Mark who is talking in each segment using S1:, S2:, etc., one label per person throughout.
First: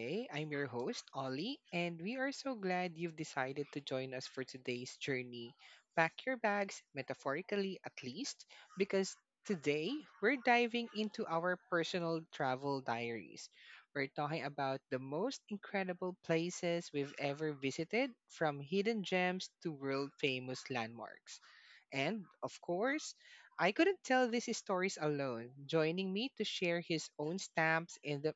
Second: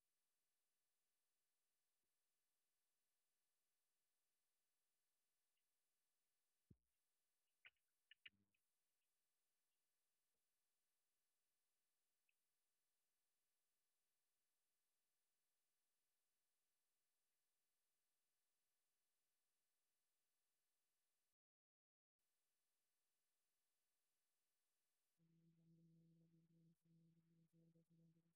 S1: today. I'm your host, Ollie, and we are so glad you've decided to join us for today's journey. Pack your bags, metaphorically at least, because today we're diving into our personal travel diaries. We're talking about the most incredible places we've ever visited, from hidden gems to world famous landmarks. And, of course, I couldn't tell these stories alone. Joining me to share his own stamps in the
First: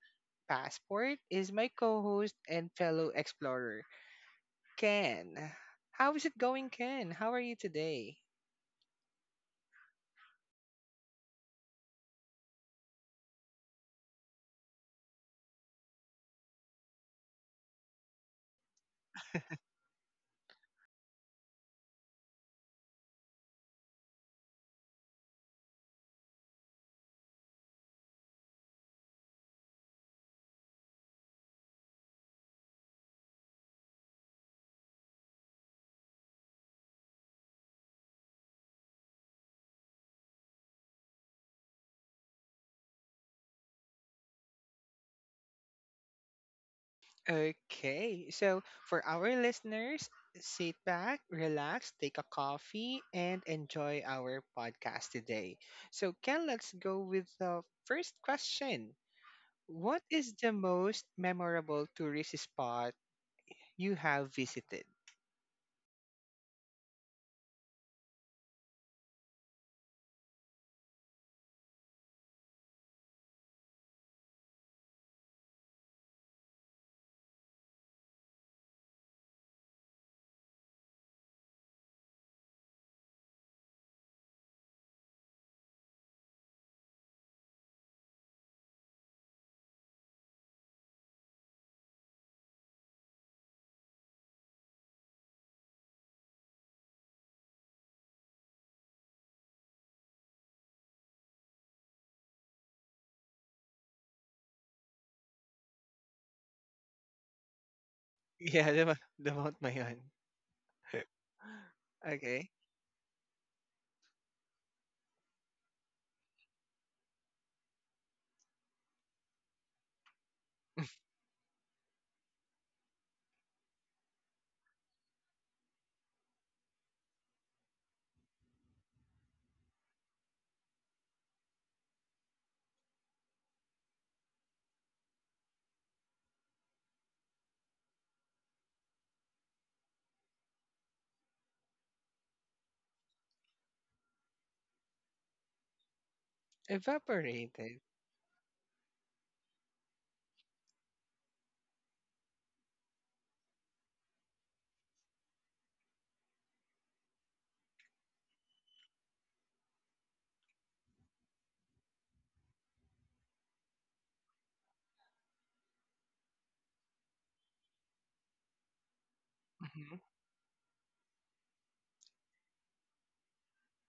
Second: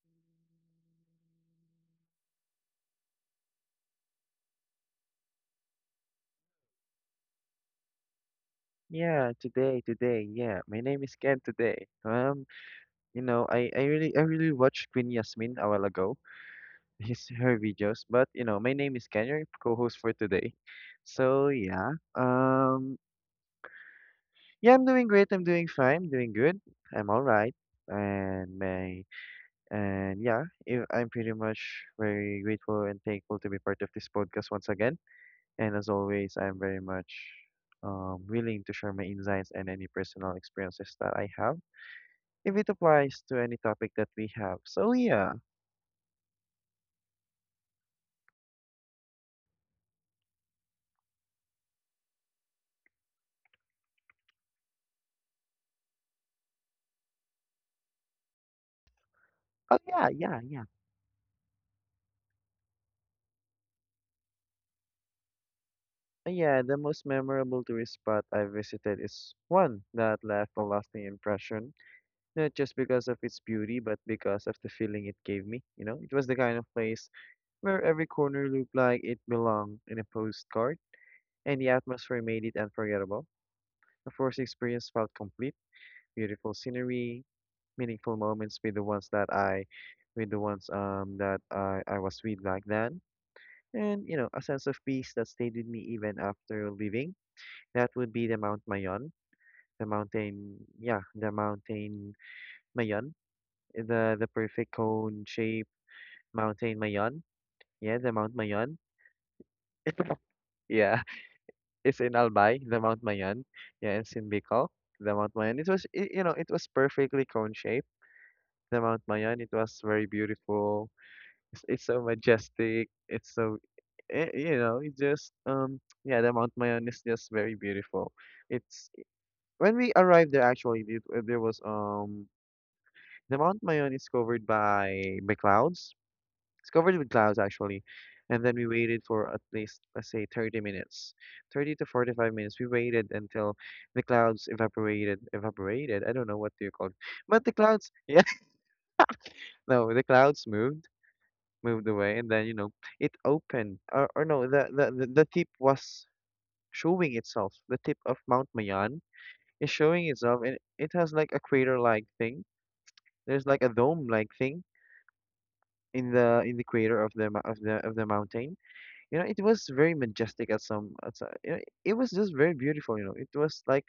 S1: passport is my co host and fellow explorer, Ken. How is it going, Ken? How are you today?
S2: Yeah, today, yeah. My name is Ken today. Um, I really watched Queen Yasmin a while ago, his her videos, but my name is Ken, your co-host for today. So yeah. Yeah, I'm doing great, I'm doing fine, I'm doing good. I'm all right. And my and yeah, I'm pretty much very grateful and thankful to be part of this podcast once again. And as always, I'm very much willing to share my insights and any personal experiences that I have, if it applies to any topic that we have. So yeah.
S1: Okay, so for our listeners, sit back, relax, take a coffee, and enjoy our podcast today. So, Ken, let's go with the first question.
S2: Oh
S1: What
S2: yeah,
S1: is
S2: yeah,
S1: the
S2: yeah.
S1: most memorable tourist spot you have visited.
S2: Yeah, the most memorable tourist spot I visited is one that left a lasting impression, not just because of its beauty, but because of the feeling it gave me. You know, it was the kind of place where every corner looked like it belonged in a postcard, and the atmosphere made it unforgettable. The first experience felt complete: beautiful scenery, meaningful moments with the ones that I, with the ones that I was with back then, and you know, a sense of peace that stayed with me even after leaving. That would be the Mount Mayon, the mountain, yeah, the mountain Mayon. The perfect cone shape mountain Mayon. Yeah, the Mount
S1: Yeah,
S2: Mayon.
S1: the Mount Mayon.
S2: Yeah. It's in
S1: Okay.
S2: Albay, the Mount Mayon. Yeah, it's in Bicol, the Mount Mayon. It was it, you know it was perfectly cone shaped. The Mount Mayon, it was very beautiful. It's so majestic. It just yeah the Mount Mayon is just very beautiful. It's When we arrived there, actually, the Mount Mayon is covered by clouds. It's covered with clouds actually, and then we waited for at least, let's say, 30 minutes, 30 to 45 minutes. We waited until the clouds evaporated. I don't know what they're called, but the
S1: Evaporated.
S2: clouds, yeah, no, the clouds moved away, and then you know it opened, or no, the tip was showing itself. The tip of Mount Mayon is showing itself, and it has like a crater-like thing. There's like a dome-like thing in the crater of the mou- of the mountain. You know, it was very
S1: Mhm.
S2: majestic at some, you know, it was just very beautiful, you know. It was like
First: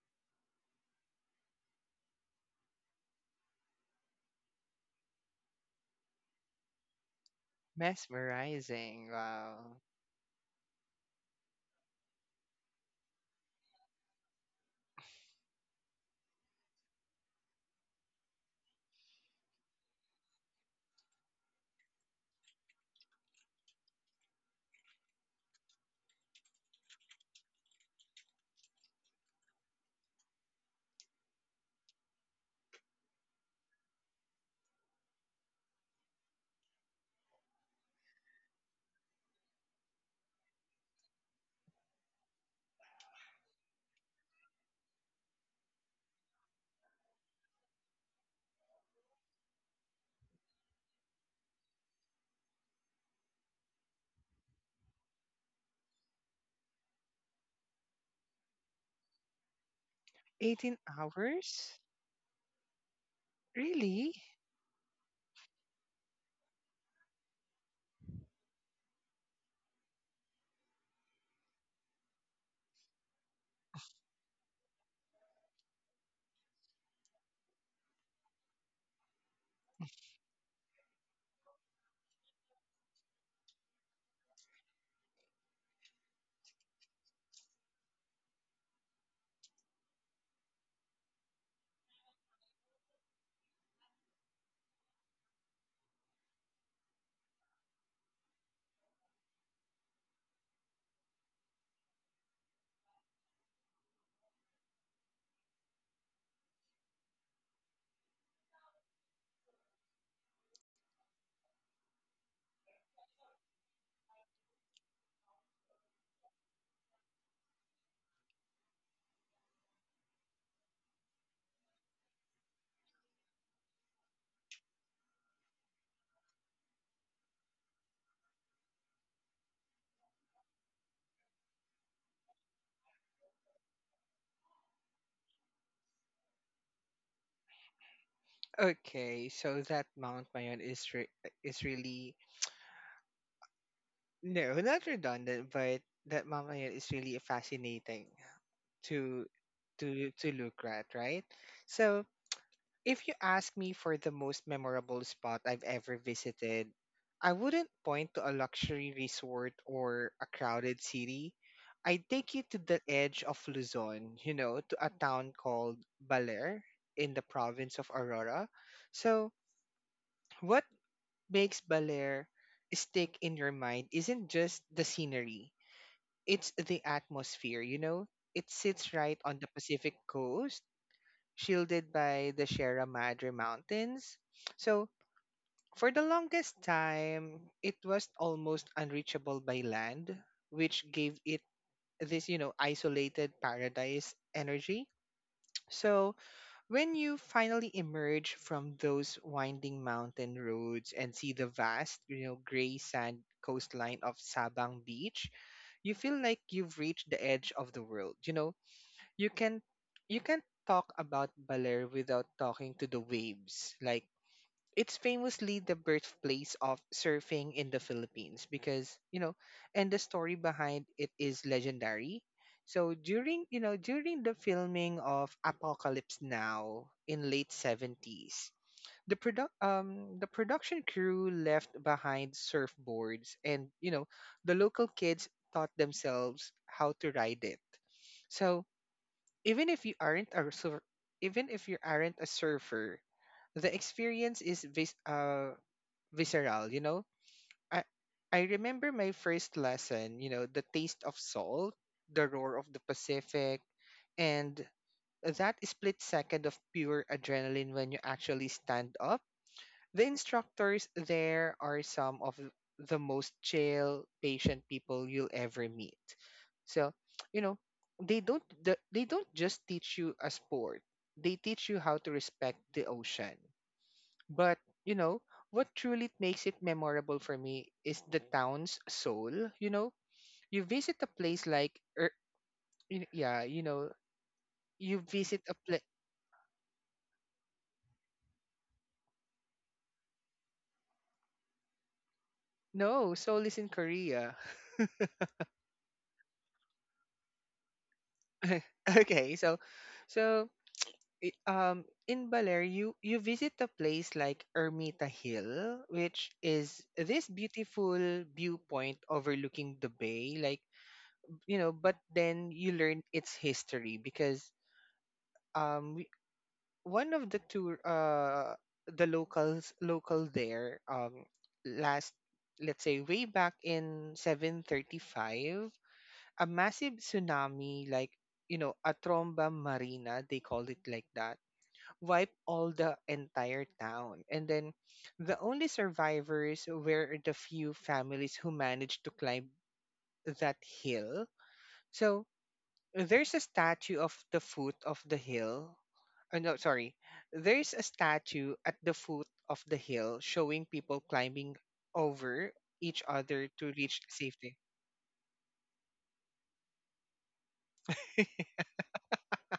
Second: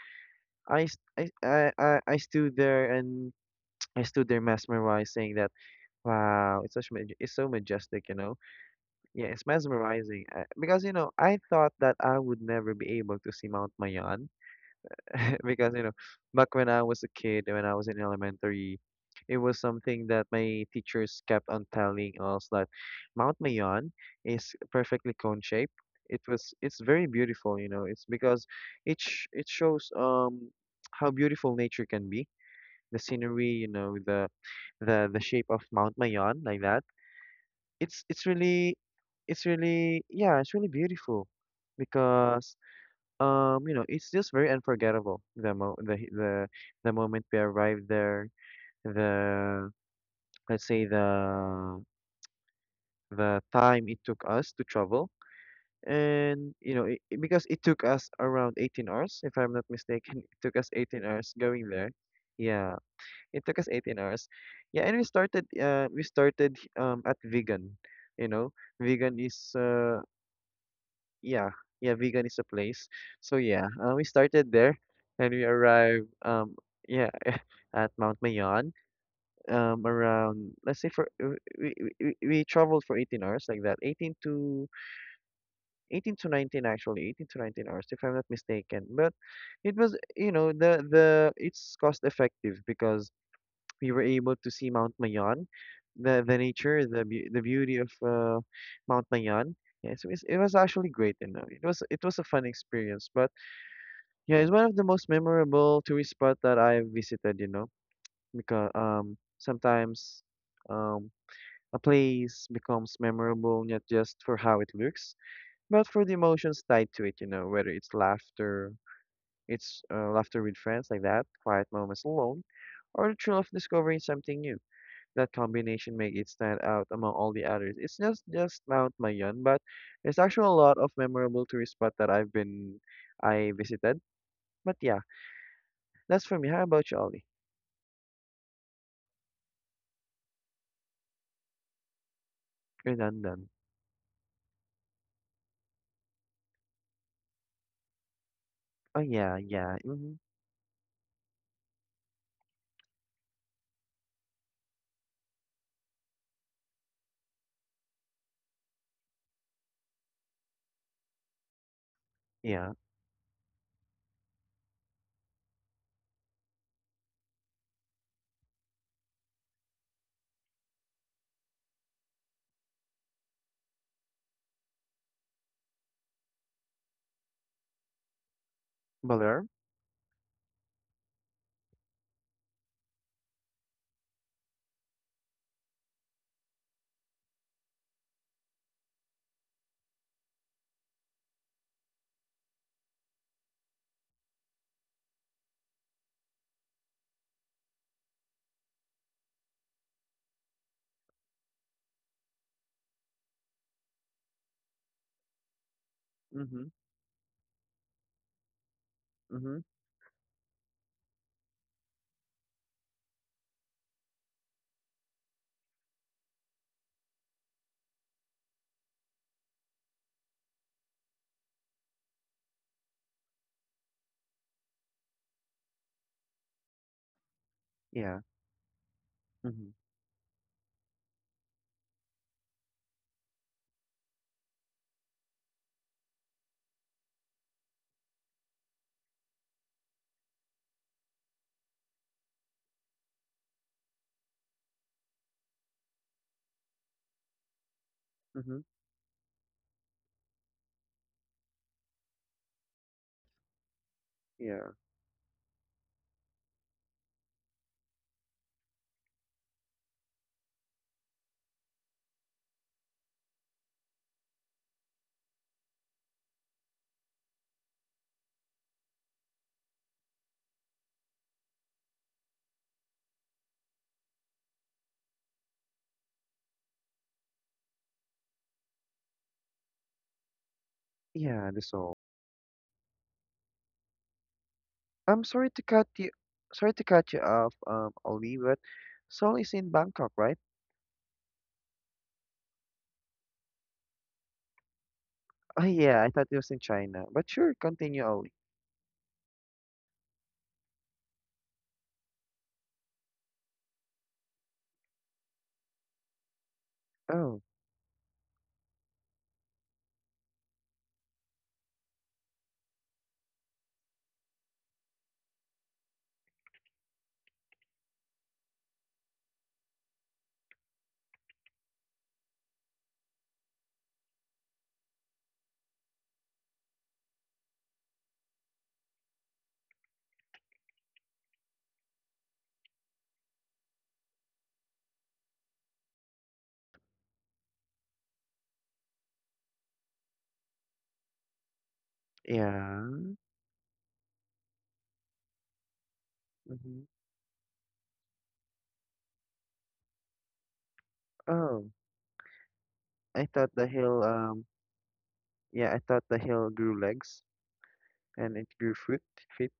S2: I s- I stood there, and I stood there mesmerized, saying that wow, it's so majestic, you know.
S1: Mesmerizing.
S2: Yeah, it's
S1: Wow.
S2: mesmerizing. Because you know, I thought that I would never be able to see Mount Mayan, because you know, back when I was a kid, when I was in elementary, it was something that my teachers kept on telling us, that Mount Mayon is perfectly cone shaped. It's very beautiful, you know. It's because it shows how beautiful nature can be: the scenery, you know, the shape of Mount Mayon, like that. It's it's really it's really beautiful because you know, it's just very unforgettable. The moment we arrived there, the let's say the time it took us to travel, and you know, because it took us around 18 hours, if I'm not mistaken, it took us
S1: 18
S2: 18 hours going
S1: hours?
S2: there. Yeah, it took us 18
S1: Really?
S2: hours. Yeah, and we started at Vegan. You know, Vegan is uh yeah yeah vegan is a place. So we started there, and we arrived, yeah at Mount Mayon, around, let's say, for we, we traveled for 18 hours, like that, 18 to 18 to 19, actually 18 to 19 hours if I'm not mistaken, but it was you know the it's cost effective, because we were able to see Mount Mayon, the nature, the beauty of Mount Mayon. Yeah, so it was actually great, you know. It was a fun experience, but yeah, it's one of the most memorable tourist spot that I have visited, you know, because sometimes, um a place becomes memorable not just for how it looks, but for the emotions tied to it, you know, whether it's laughter with friends, like that, quiet moments alone, or the thrill of discovering something new. That combination make it stand out among all the others. It's not just Mount Mayon, but there's actually a lot of memorable tourist spot that I visited. But yeah. That's for me. How about you, Ollie?
S1: Okay, so that Mount Mayon is really,
S2: You're done.
S1: no, not redundant, but that Mount Mayon is really fascinating
S2: Oh
S1: to
S2: yeah, yeah.
S1: to
S2: Mm-hmm.
S1: to look at, right? So, if you ask me for the most memorable spot I've ever visited, I wouldn't point to a luxury resort or a crowded city. I'd take you to
S2: Yeah.
S1: the edge of Luzon, you know, to a town called Baler in the province of Aurora. So, what makes Baler stick in your mind isn't just the scenery, it's the atmosphere, you know? It sits right on
S2: Baler?
S1: the Pacific coast, shielded by the Sierra Madre Mountains. So, for the longest time, it was almost unreachable by land, which gave it this, you know, isolated paradise energy. So, when you finally emerge from those winding mountain roads and see the vast, you know, gray sand coastline of Sabang Beach, you feel like
S2: Mm-hmm.
S1: you've reached the edge of the world. You know, you
S2: Mm-hmm.
S1: can you can talk about Baler without talking to the waves. Like, it's famously the birthplace of surfing in the Philippines because, you know, and the story behind it is legendary. So during, you know, during the filming of Apocalypse Now in late
S2: Yeah.
S1: 70s, the product
S2: Mm-hmm.
S1: um the production crew left behind surfboards and, you know, the local kids taught themselves how to ride it. So even if you aren't a surfer, the experience is visceral, you know? I I
S2: Mm-hmm.
S1: remember my first lesson, you know, the taste of salt, the roar of the Pacific, and
S2: Yeah.
S1: that split second of pure adrenaline when you actually stand up. The instructors there are some of the most chill, patient people you'll ever meet. So, you know, they don't just teach you a sport. They teach you how to respect the ocean. But, you know, what truly makes it memorable for me is the town's soul, you know? You visit a place
S2: Yeah, the
S1: like,
S2: soul.
S1: er, yeah, you know, you
S2: I'm
S1: visit
S2: sorry
S1: a
S2: to
S1: place.
S2: cut you sorry to cut you off, Ollie, but Seoul is in Bangkok, right?
S1: No, Seoul is in Korea.
S2: Oh yeah, I thought it was in China. But sure, continue, Ollie.
S1: Okay, so in Baler you visit a place like Ermita Hill, which is this
S2: Oh.
S1: beautiful viewpoint overlooking the bay, like, you know, but then you learn its history, because um we- one of the tour the locals local there, last, let's say, way back in 735, a massive tsunami, like, you know, a tromba marina they call it like that, wipe all the entire town. And then the only survivors were the few families who managed to climb that hill. So
S2: Yeah.
S1: there's a statue of the foot of the hill. Oh, no,
S2: Mm-hmm.
S1: sorry. There's a statue at the foot of the hill showing people climbing
S2: Oh.
S1: over each
S2: I
S1: other
S2: thought the
S1: to reach
S2: hill
S1: safety.
S2: yeah, I thought the hill grew legs, and it grew fruit feet.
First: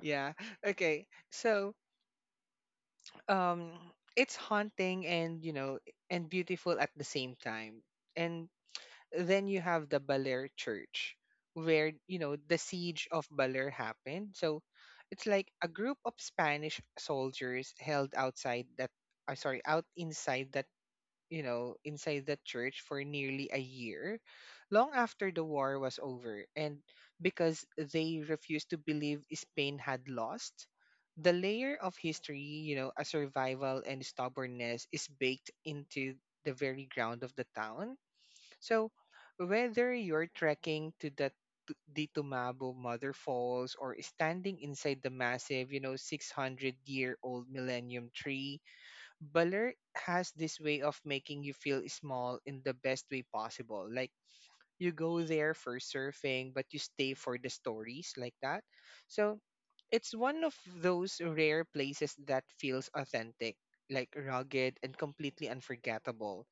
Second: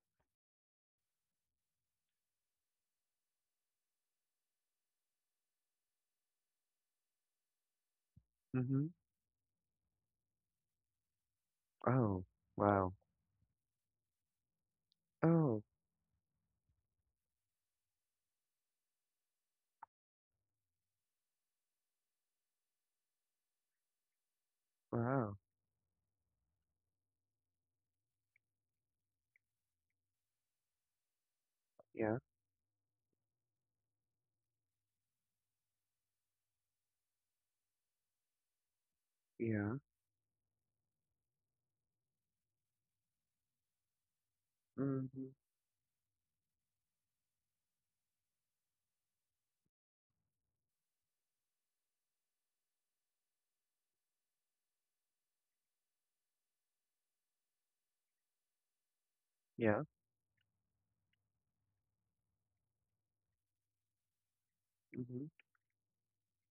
S1: Yeah. Okay. So, um, it's haunting and, you know, and beautiful at the same time. And
S2: Mm-hmm.
S1: then you have the Baler Church, where, you
S2: Oh.
S1: know, the
S2: Wow.
S1: siege of Baler happened. So it's like
S2: Oh.
S1: a group of Spanish soldiers held outside that, sorry, out inside that church for nearly a year, long after
S2: Wow.
S1: the war was over, and because they refused to believe Spain had lost. The layer of
S2: Yeah.
S1: history, you know, a survival and stubbornness is baked into the very ground of the town. So,
S2: Yeah.
S1: whether you're trekking to the the Tumabo Mother Falls or standing inside the
S2: Mm-hmm.
S1: massive, you know, 600-year-old millennium tree, Baler has this way of making you feel small in the best way possible. Like, you go there for surfing, but you stay for the stories, like that. So
S2: Yeah.
S1: it's one of those rare places that feels authentic, like rugged and
S2: Mm-hmm.
S1: completely unforgettable.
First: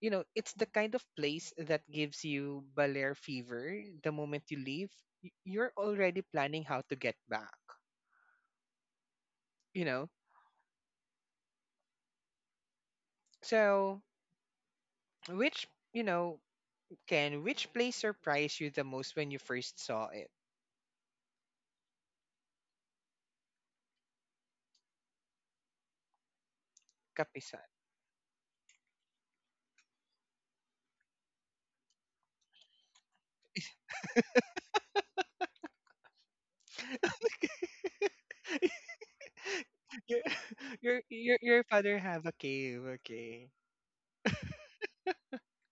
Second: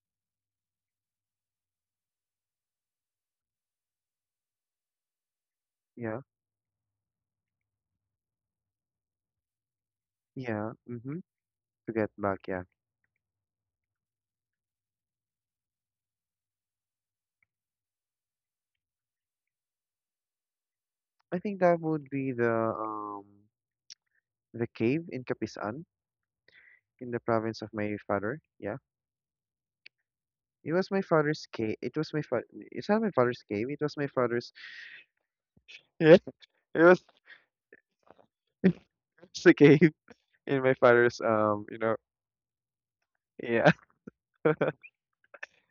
S1: You know, it's the kind of place that gives you Balear fever the moment you leave. You're already
S2: Yeah.
S1: planning how to get back, you know?
S2: Yeah. Mm-hmm. To get back, yeah.
S1: So, which, you know, which place surprised you the most when you first saw it?
S2: I think that would be the cave in Kapisan, in the province
S1: Kapisan.
S2: of my father. Yeah. It was my father's cave. It was my father. It's not my father's cave. It was my father's. Yeah. It was it's a cave
S1: your
S2: in my
S1: your
S2: father's.
S1: your your father have a cave, okay.
S2: Yeah.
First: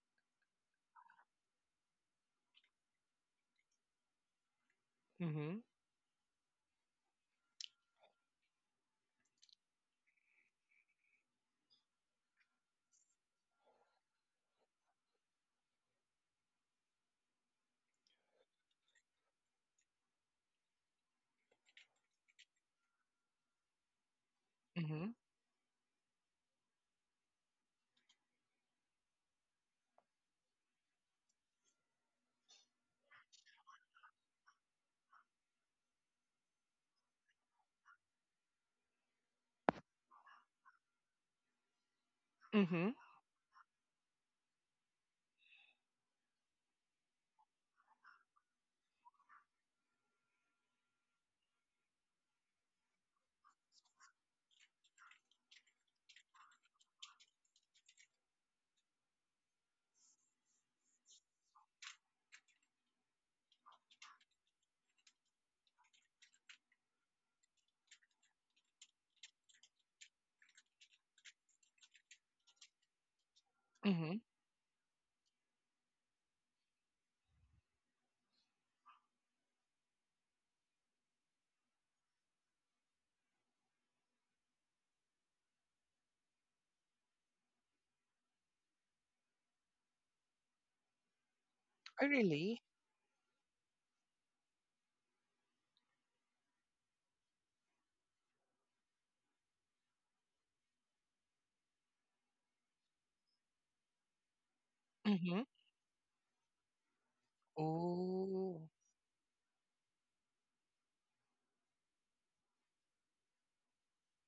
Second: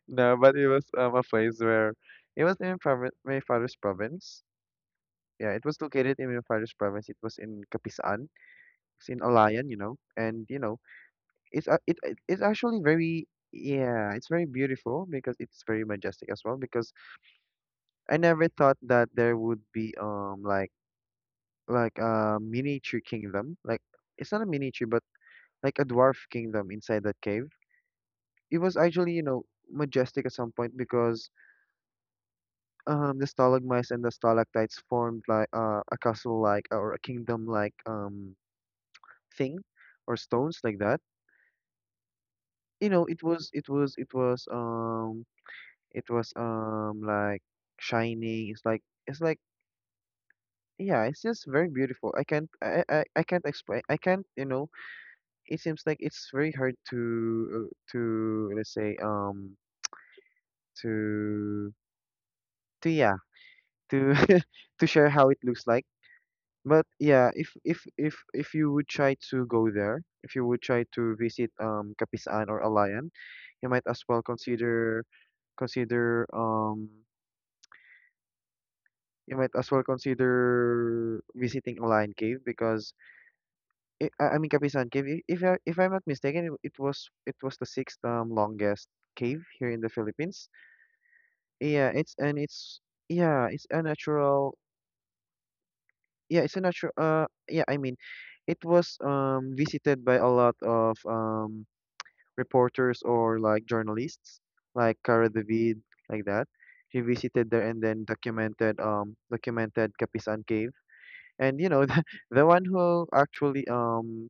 S2: No, but it was a place where it was in province my father's province. Yeah.
S1: Mm-hmm.
S2: It was located in my father's province. It was in Kapisan. It's in Alayan. You know. And you know. It's actually very, yeah, it's very beautiful because it's very majestic as well, because I never thought that there would be like a miniature kingdom. Like it's not a miniature, but
S1: Mm-hmm.
S2: like a dwarf kingdom inside that cave. It was actually, you know, majestic at some point, because the stalagmites and the stalactites formed like a castle like, or a kingdom like thing, or stones, like that. You
S1: Mm-hmm.
S2: know, it was It was um like shining. It's like yeah, it's just very beautiful. I can't explain. I can't, you know, it seems like it's very hard to let's say to to yeah, to to share how it looks like. But yeah, if you would try to go there, if you would try to visit Kapisaan or Alayan, you might as
S1: Mm-hmm.
S2: well consider, consider um you might as well consider visiting Lion Cave, because I, I mean Kapisan Cave. If if I'm not mistaken, it was the sixth, longest cave here in the Philippines. Yeah,
S1: Oh,
S2: it's and
S1: really?
S2: it's yeah, it's a natural. Yeah, it's a natural. Yeah, I mean, it was visited by a lot of reporters, or like journalists, like Cara
S1: Mm-hmm.
S2: David, like that. She visited there and then
S1: Oh.
S2: documented, documented Kapisan Cave. And you know, the one who actually um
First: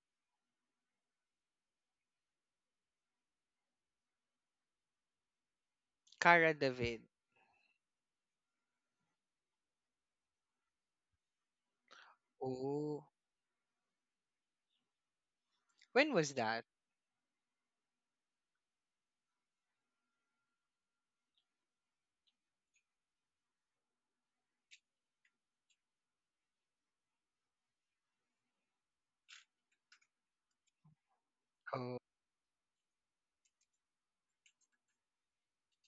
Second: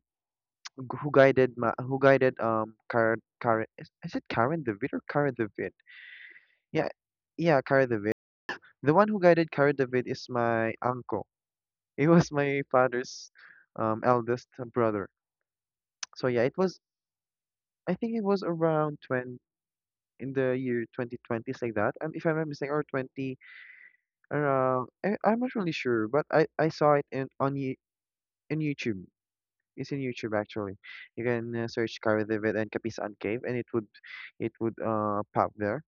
S2: g- who guided, Karen. Is it Karen David or Karen David?
S1: Cara
S2: Yeah,
S1: David.
S2: yeah, Karen David. The one who guided Karen David is my uncle. He was my
S1: Oh.
S2: father's eldest brother.
S1: When
S2: So
S1: was
S2: yeah, it
S1: that?
S2: was I think it was around 20, in the year 2020s, like that if I'm not mistaken, or 20 around. I'm not really sure, but I saw it in on you in youtube It's in YouTube, actually. You can
S1: Oh.
S2: search Cara David and Kapisan Cave, and it would, pop there.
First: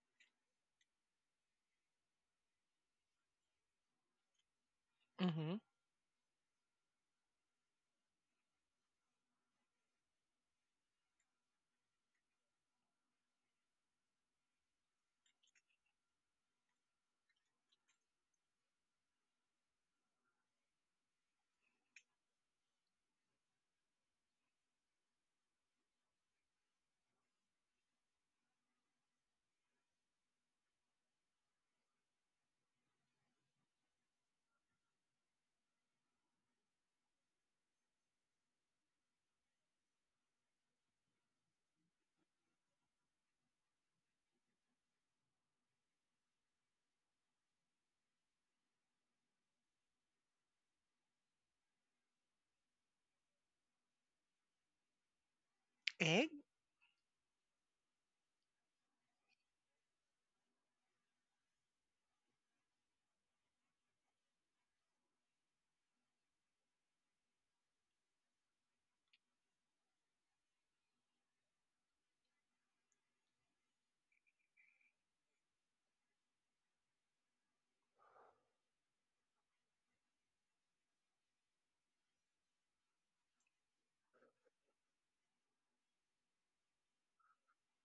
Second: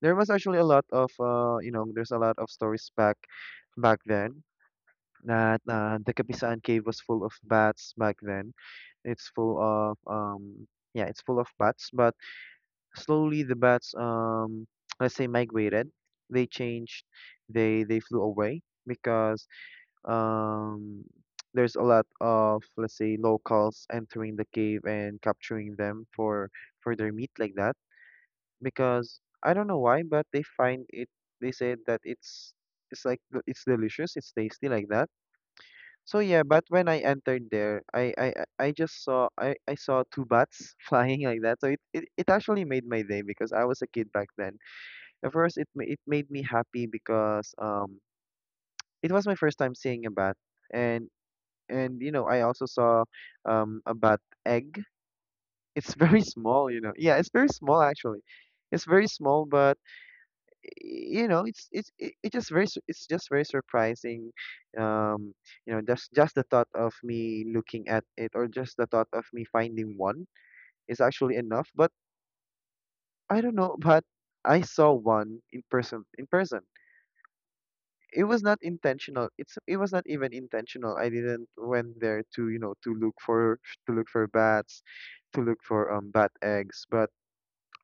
S2: There was actually a lot of, there's a lot of stories back then,
S1: Mm-hmm.
S2: that the Kapisan Cave was full of bats back then. It's full of yeah it's full of bats, but slowly the bats, let's say, migrated. They changed. They flew away, because um, there's a lot of, let's say, locals entering the cave and capturing them for their meat, like that, because I don't know why, but they said that it's like it's delicious, it's tasty, like that. So yeah, but when I entered there, I saw two bats flying like that, so it actually made my day, because I was a kid back then. At first, it made me happy because it was my first time seeing a bat, and and I also saw a bat egg. It's very
S1: Egg?
S2: small. Yeah, it's very small, actually. It's very small, but it just it's just very surprising. Um, just the thought of me looking at it, or just the thought of me finding one is actually enough. But I don't know, but I saw one in person in person. It was not intentional. It was not even intentional. I didn't went there to, to look for bats, to look for bat eggs, but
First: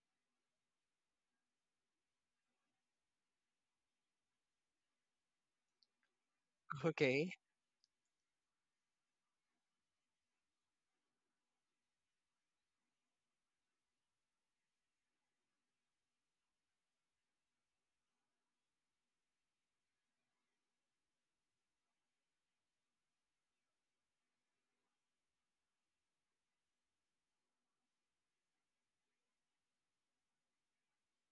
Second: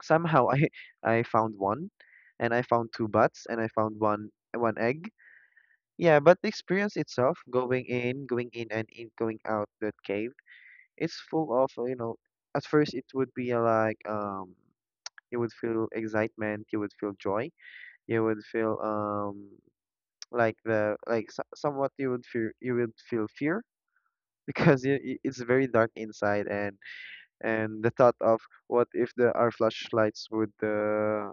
S2: somehow I I found one, and I found two bats, and I found one egg. Yeah, but the experience
S1: Okay.
S2: itself, going in, going in and in going out that cave, it's full of, you know, at first it would be like you would feel excitement, you would feel joy, you would feel somewhat you would feel. You would feel fear because it's very dark inside, and the thought of what if the our flashlights would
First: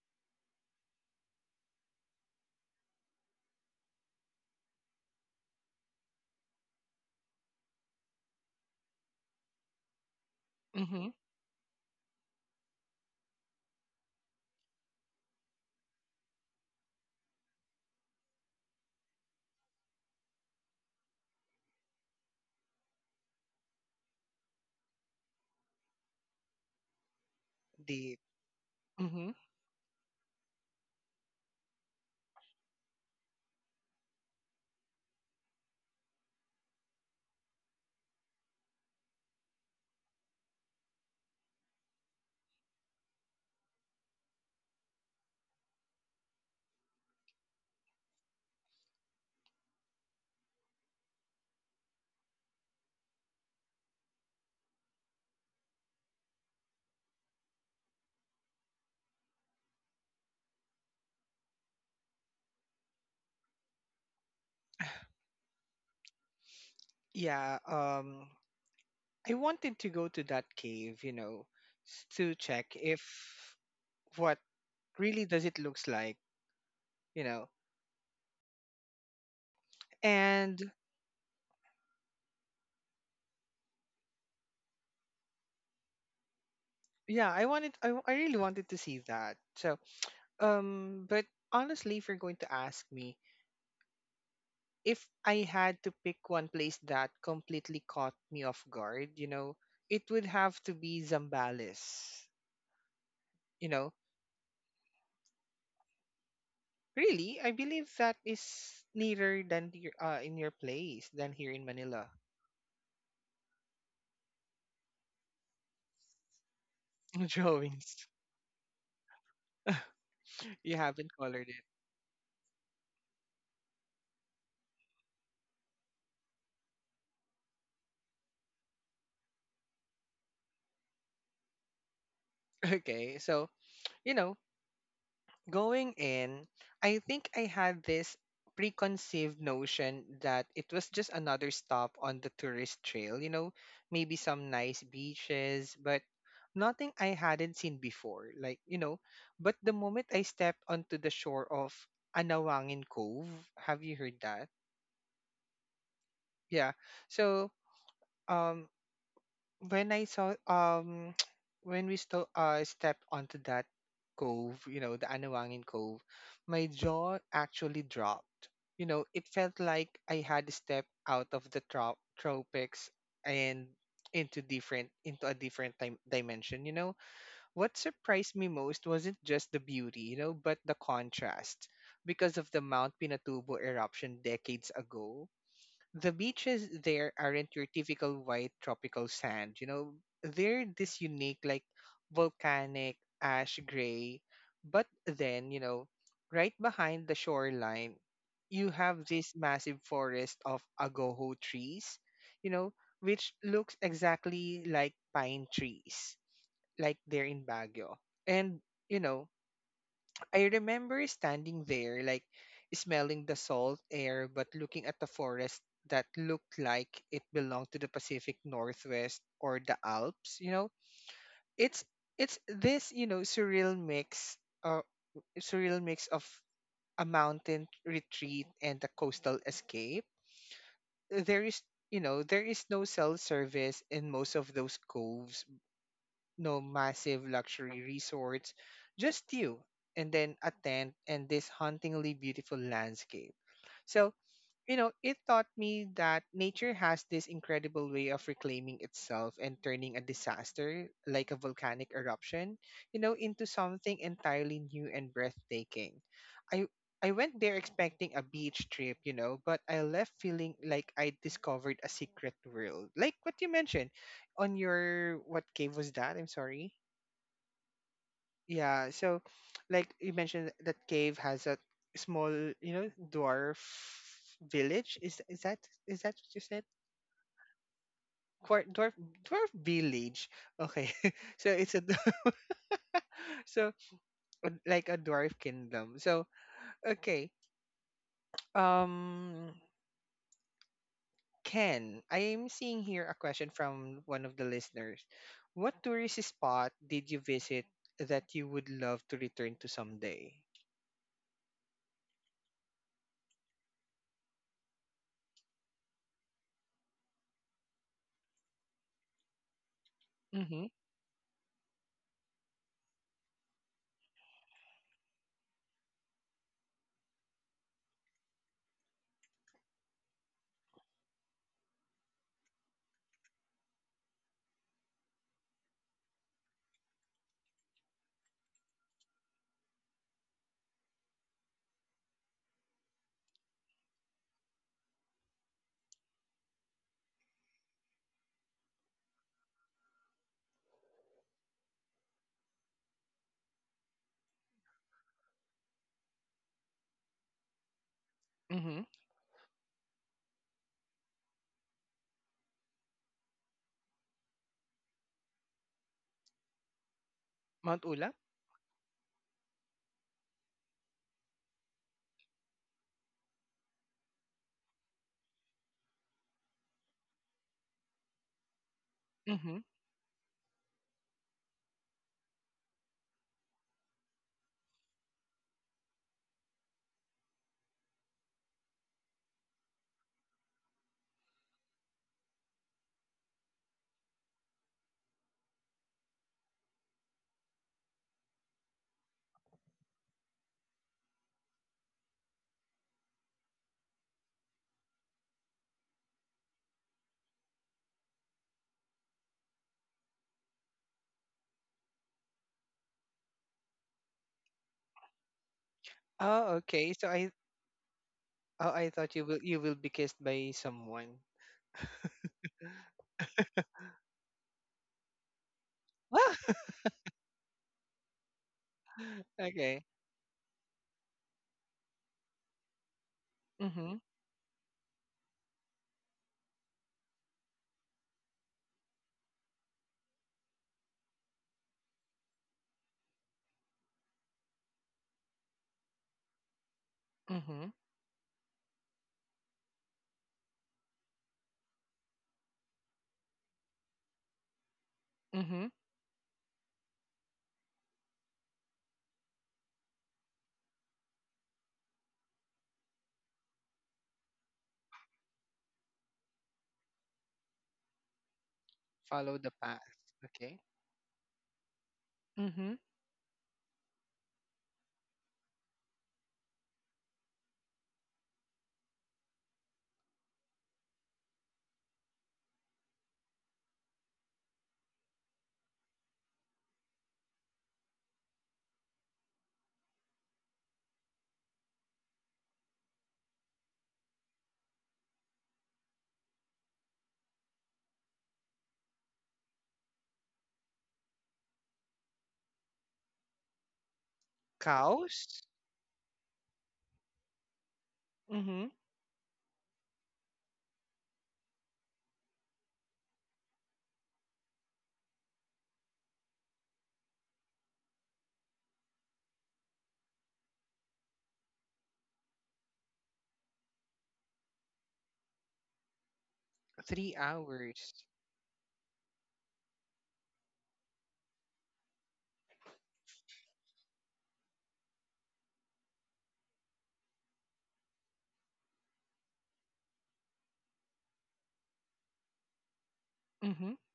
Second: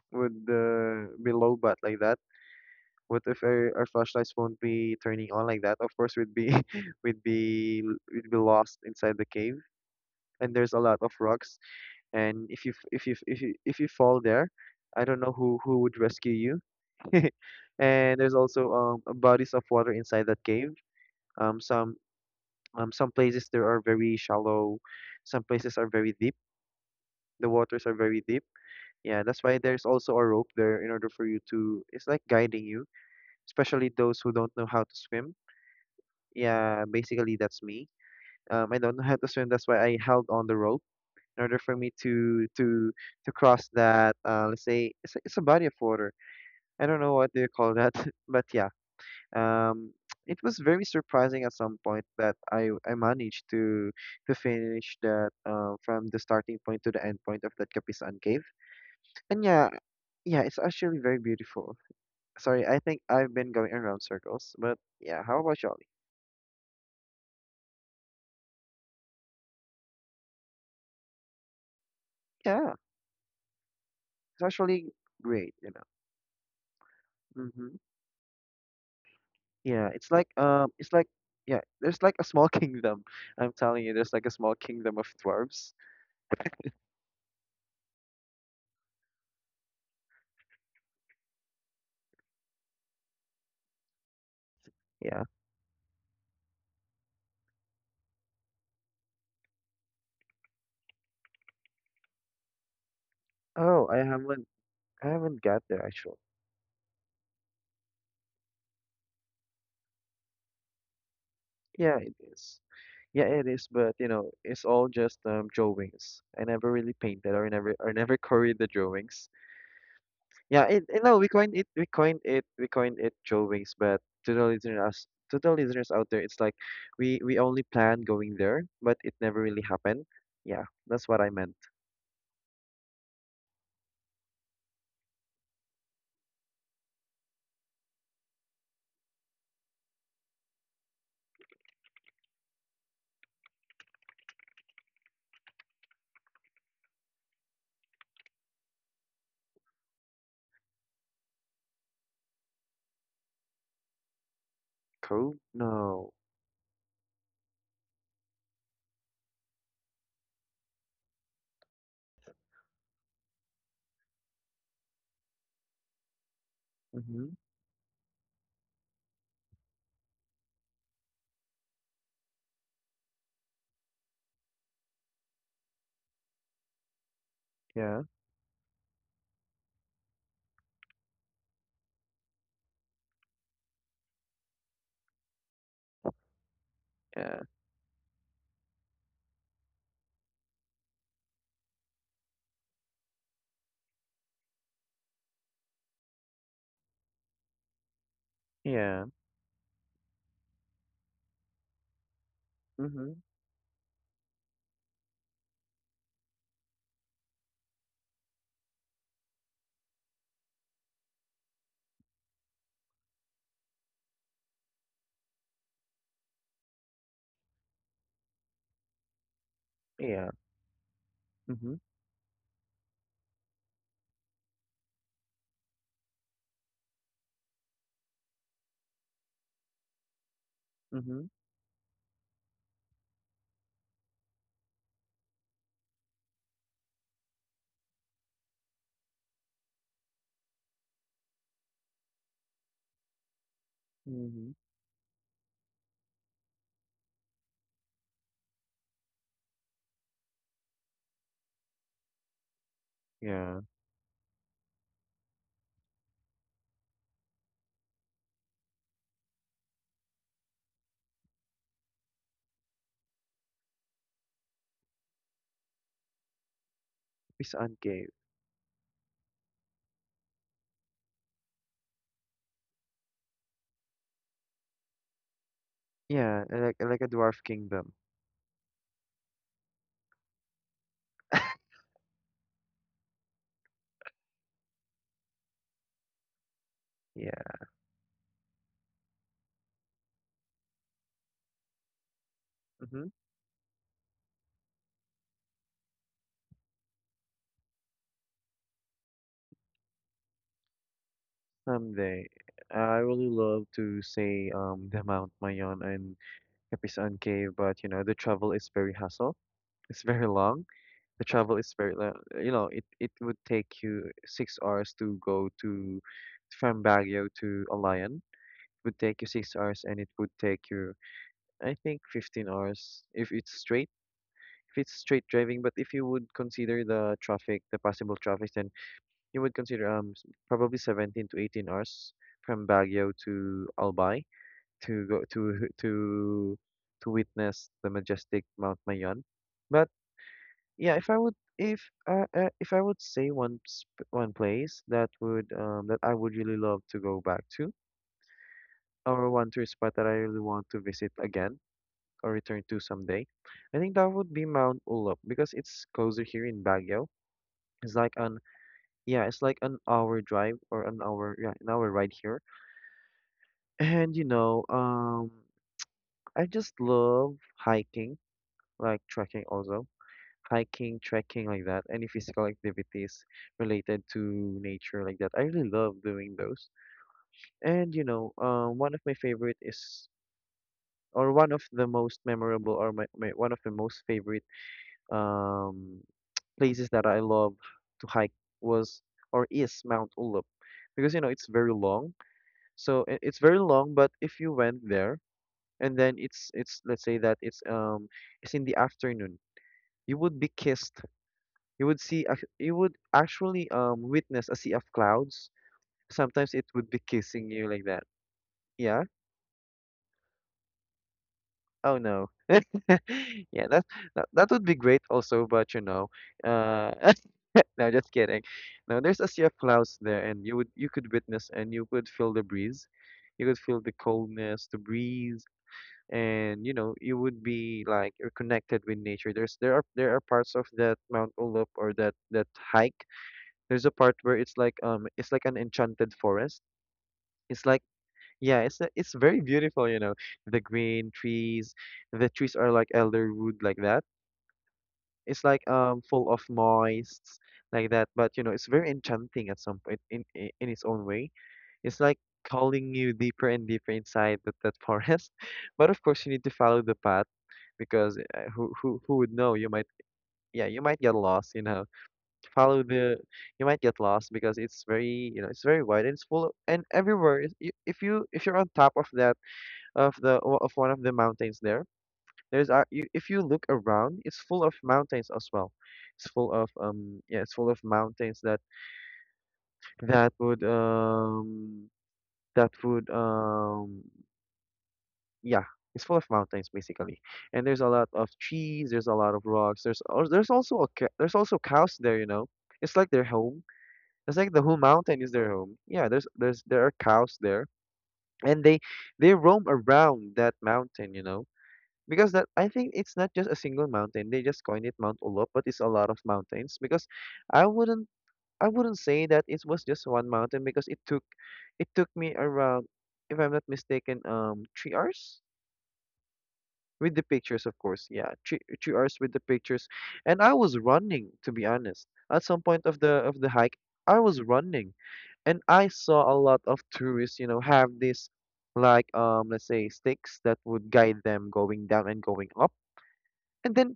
S2: would be low but like that. What if our flashlights won't be turning on like that. Of course we'd be we'd be we'd be lost inside the cave, and there's a lot
S1: Mm-hmm.
S2: of rocks. And if you f- if you f- if you fall there, I don't know who would rescue you. And there's also bodies of water inside that cave. Um, some some places there are very shallow, some places are very deep. The waters are
S1: Deep.
S2: very deep. Yeah,
S1: Mm-hmm.
S2: that's why there's also a rope there in order for you to. It's like guiding you, especially those who don't know how to swim. Yeah, basically that's me. I don't know how to swim. That's why I held on the rope in order for me to cross that. Let's say it's a body of water. I don't know what do you call that, but yeah. Um, it was very surprising at some point that I managed to finish that from the starting point to the end point of that Kapisan Cave. And yeah, yeah, it's actually very beautiful. Sorry, I think I've been going around circles, but yeah, how about you?
S1: Yeah, I wanted to go to that cave, you know, to
S2: Yeah,
S1: check if
S2: it's
S1: what
S2: actually
S1: really does
S2: great,
S1: it
S2: you know.
S1: looks like, you know.
S2: Mm-hmm. Yeah,
S1: And
S2: it's like, yeah, there's like a small kingdom. I'm telling you, there's like a small kingdom of dwarves.
S1: yeah, I really wanted to see that. So, but honestly, if you're going to ask me, if
S2: Yeah.
S1: I had to pick one place that completely caught me off guard, you know, it would have to be Zambales. You
S2: Oh,
S1: know,
S2: I haven't got there actually.
S1: really, I believe that is nearer than in your place than here in
S2: Yeah,
S1: Manila.
S2: it is. Yeah, it is, but you know, it's all just drawings. I never really painted or
S1: Drawings,
S2: never carried the drawings. Yeah,
S1: you
S2: it
S1: haven't
S2: no,
S1: colored it.
S2: we coined it drawings, but to the listeners out there, it's like we only planned going there, but it never really happened. Yeah, that's what I meant.
S1: Okay, so, you know, going in, I think I had this preconceived notion that it was just another stop on the tourist trail, you know, maybe some nice beaches, but nothing I hadn't seen before. Like, you know, but the moment I stepped onto the shore of Anawangin Cove, have you heard that?
S2: Cool. No.
S1: Yeah. So, um when I saw, when we still stepped onto that cove, you know, the Anawangin Cove, my jaw
S2: Mm-hmm.
S1: actually dropped. You know, it felt like I had stepped out of the tropics and into a different time dimension. You know, what
S2: Yeah.
S1: surprised me most wasn't just the beauty, you know, but the contrast. Because of the Mount Pinatubo eruption decades ago, the beaches there
S2: Yeah.
S1: aren't your typical white tropical sand. You know, they're this unique, like, volcanic, ash gray. But then, you know, right behind the shoreline, you
S2: Yeah.
S1: have this massive forest of agoho trees, you know,
S2: Mm-hmm.
S1: which looks exactly like pine trees, like they're in Baguio. And, you know, I remember standing there, like, smelling the salt air, but looking at the forest that looked like it belonged to the Pacific Northwest or the
S2: Yeah.
S1: Alps. You know,
S2: Mm-hmm.
S1: it's it's this, uh, surreal mix of a mountain retreat and a coastal escape.
S2: Mm-hmm.
S1: There is there is no cell service in most of those coves, no massive luxury resorts, just you and then a tent and this hauntingly beautiful landscape. So,
S2: Mm-hmm.
S1: you know, it taught me that nature has this incredible way of reclaiming itself and turning a disaster, like a volcanic eruption, you know, into
S2: Yeah.
S1: something entirely new and breathtaking. I I went there expecting a beach trip, you know, but I left feeling like I discovered a secret world. Like what you mentioned on your, what cave was that? I'm sorry.
S2: It's uncave.
S1: Yeah, so like you mentioned that cave has a small, you know, dwarf village. Is that what you
S2: Yeah,
S1: said?
S2: like a dwarf kingdom.
S1: Quar dwarf dwarf village. Okay. So so, like a dwarf kingdom. So, okay.
S2: Yeah.
S1: Um Ken, I am seeing here
S2: Mm-hmm.
S1: a question from one of the listeners. What tourist spot did you visit that you would love to return to someday?
S2: Someday, I really love to say the Mount Mayon and Kapisan Cave, but you know the travel is very hassle. It's very
S1: Mm-hmm.
S2: long. The travel is very lo- You know, it would take you 6 hours to go to from Baguio to Alayan. It would take you 6 hours, and it would take you I think 15 hours if it's straight. If it's straight driving, but if you would consider the traffic, the possible traffic, then you would consider probably 17 to 18 hours from Baguio to Albay to go to witness the majestic Mount Mayon. But yeah, if I would say one place that would that I would really love to go back to,
S1: Mm-hmm.
S2: or one tourist spot that I really want to visit again or return to someday, I think that would be Mount Ulap because it's closer here in Baguio.
S1: Mount
S2: It's like
S1: Ula?
S2: an Yeah, it's like an hour drive or an hour, yeah, an hour ride here. And you know, I just love hiking, like trekking also. Hiking, trekking like that, any physical activities related to nature like that. I really love doing those. And you know, one of my favorite is, or one of the most memorable, or my one of the most favorite um places that I love to hike was or is Mount Ulup, because you know it's very long. It's very long, but if you went there, and then it's let's say that it's in the afternoon, you would be kissed, you would you would actually witness a sea of clouds. Sometimes
S1: Oh,
S2: it would
S1: okay.
S2: be
S1: So I,
S2: kissing you like that.
S1: oh, I
S2: Yeah.
S1: thought you will be kissed by someone.
S2: Oh no. Yeah, that that would be great also, but you know.
S1: Wow.
S2: Uh, no, just kidding. No, there's a sea of
S1: Okay.
S2: clouds there, and you would, you could witness, and you could feel the breeze. You could feel the
S1: Mhm.
S2: coldness, the breeze. And you know, you would be like you're connected with nature. There's there are parts of that Mount Ulup or that that hike. There's a part where it's like an enchanted forest. It's
S1: Mhm.
S2: like, yeah, it's very beautiful, you know. The green trees, the trees are like elderwood like that. It's like
S1: Mhm.
S2: full of moists like that, but you know it's very enchanting at some point in its own way. It's like calling you deeper and deeper inside that forest. But of course you need to follow the path, because who would
S1: Follow the
S2: know? You
S1: path.
S2: might.
S1: Okay.
S2: Yeah, you might get lost, you know.
S1: Mhm.
S2: Follow the You might get lost because it's very, you know, it's very wide, and it's full of, and everywhere. If you if you're on top of that, of one of the mountains there, if you look around, it's full of mountains as well. It's full of yeah, it's full of mountains that that would um would yeah, it's full of mountains basically, and there's a lot of trees, there's a lot of rocks, there's also there's also cows there, you know. It's like their home. It's like the whole mountain is
S1: Cows.
S2: their home. Yeah, there are cows there, and
S1: Mhm.
S2: they roam around that mountain, you know. Because that, I think it's not just a single mountain. They just coined it Mount Olup, but it's a lot of mountains. Because I wouldn't I wouldn't say that it was just one mountain, because it took me around, if I'm not mistaken, 3 hours with
S1: Three
S2: the pictures, of
S1: hours.
S2: course. Yeah, 3 hours with the pictures, and I was running. To be honest, at some point of the hike, I was running, and I saw a lot of tourists. You know, have this like let's say sticks that would guide them going down and going up, and
S1: Mhm.
S2: then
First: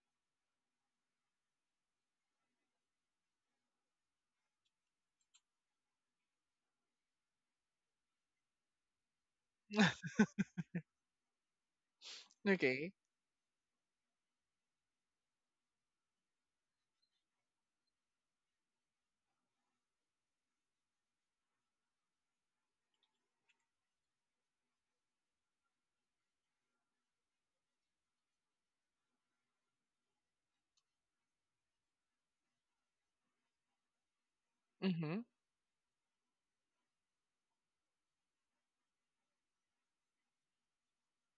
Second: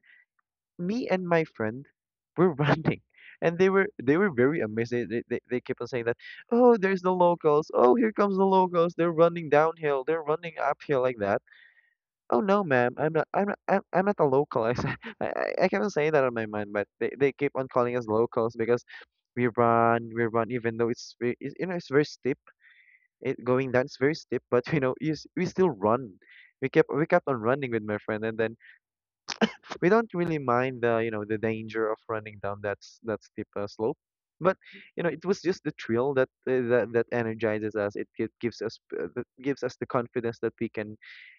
S2: me and my friend were running. And they were very amazed. They kept on saying that, oh, there's the locals. Oh, here comes the locals. They're running downhill. They're running uphill like that. Oh no,
S1: Okay.
S2: ma'am. I'm not a local. I, sa- I cannot say that on my mind, but they keep on calling us locals because we run, even though it's, you know, it's very steep. It going down, it's very steep, but you know we still run. We kept on running with my friend, and then we don't really mind the, you know, the danger of running down that steep slope. But you know it
S1: Mhm.
S2: was just the thrill that that energizes us. Gives us that gives us the confidence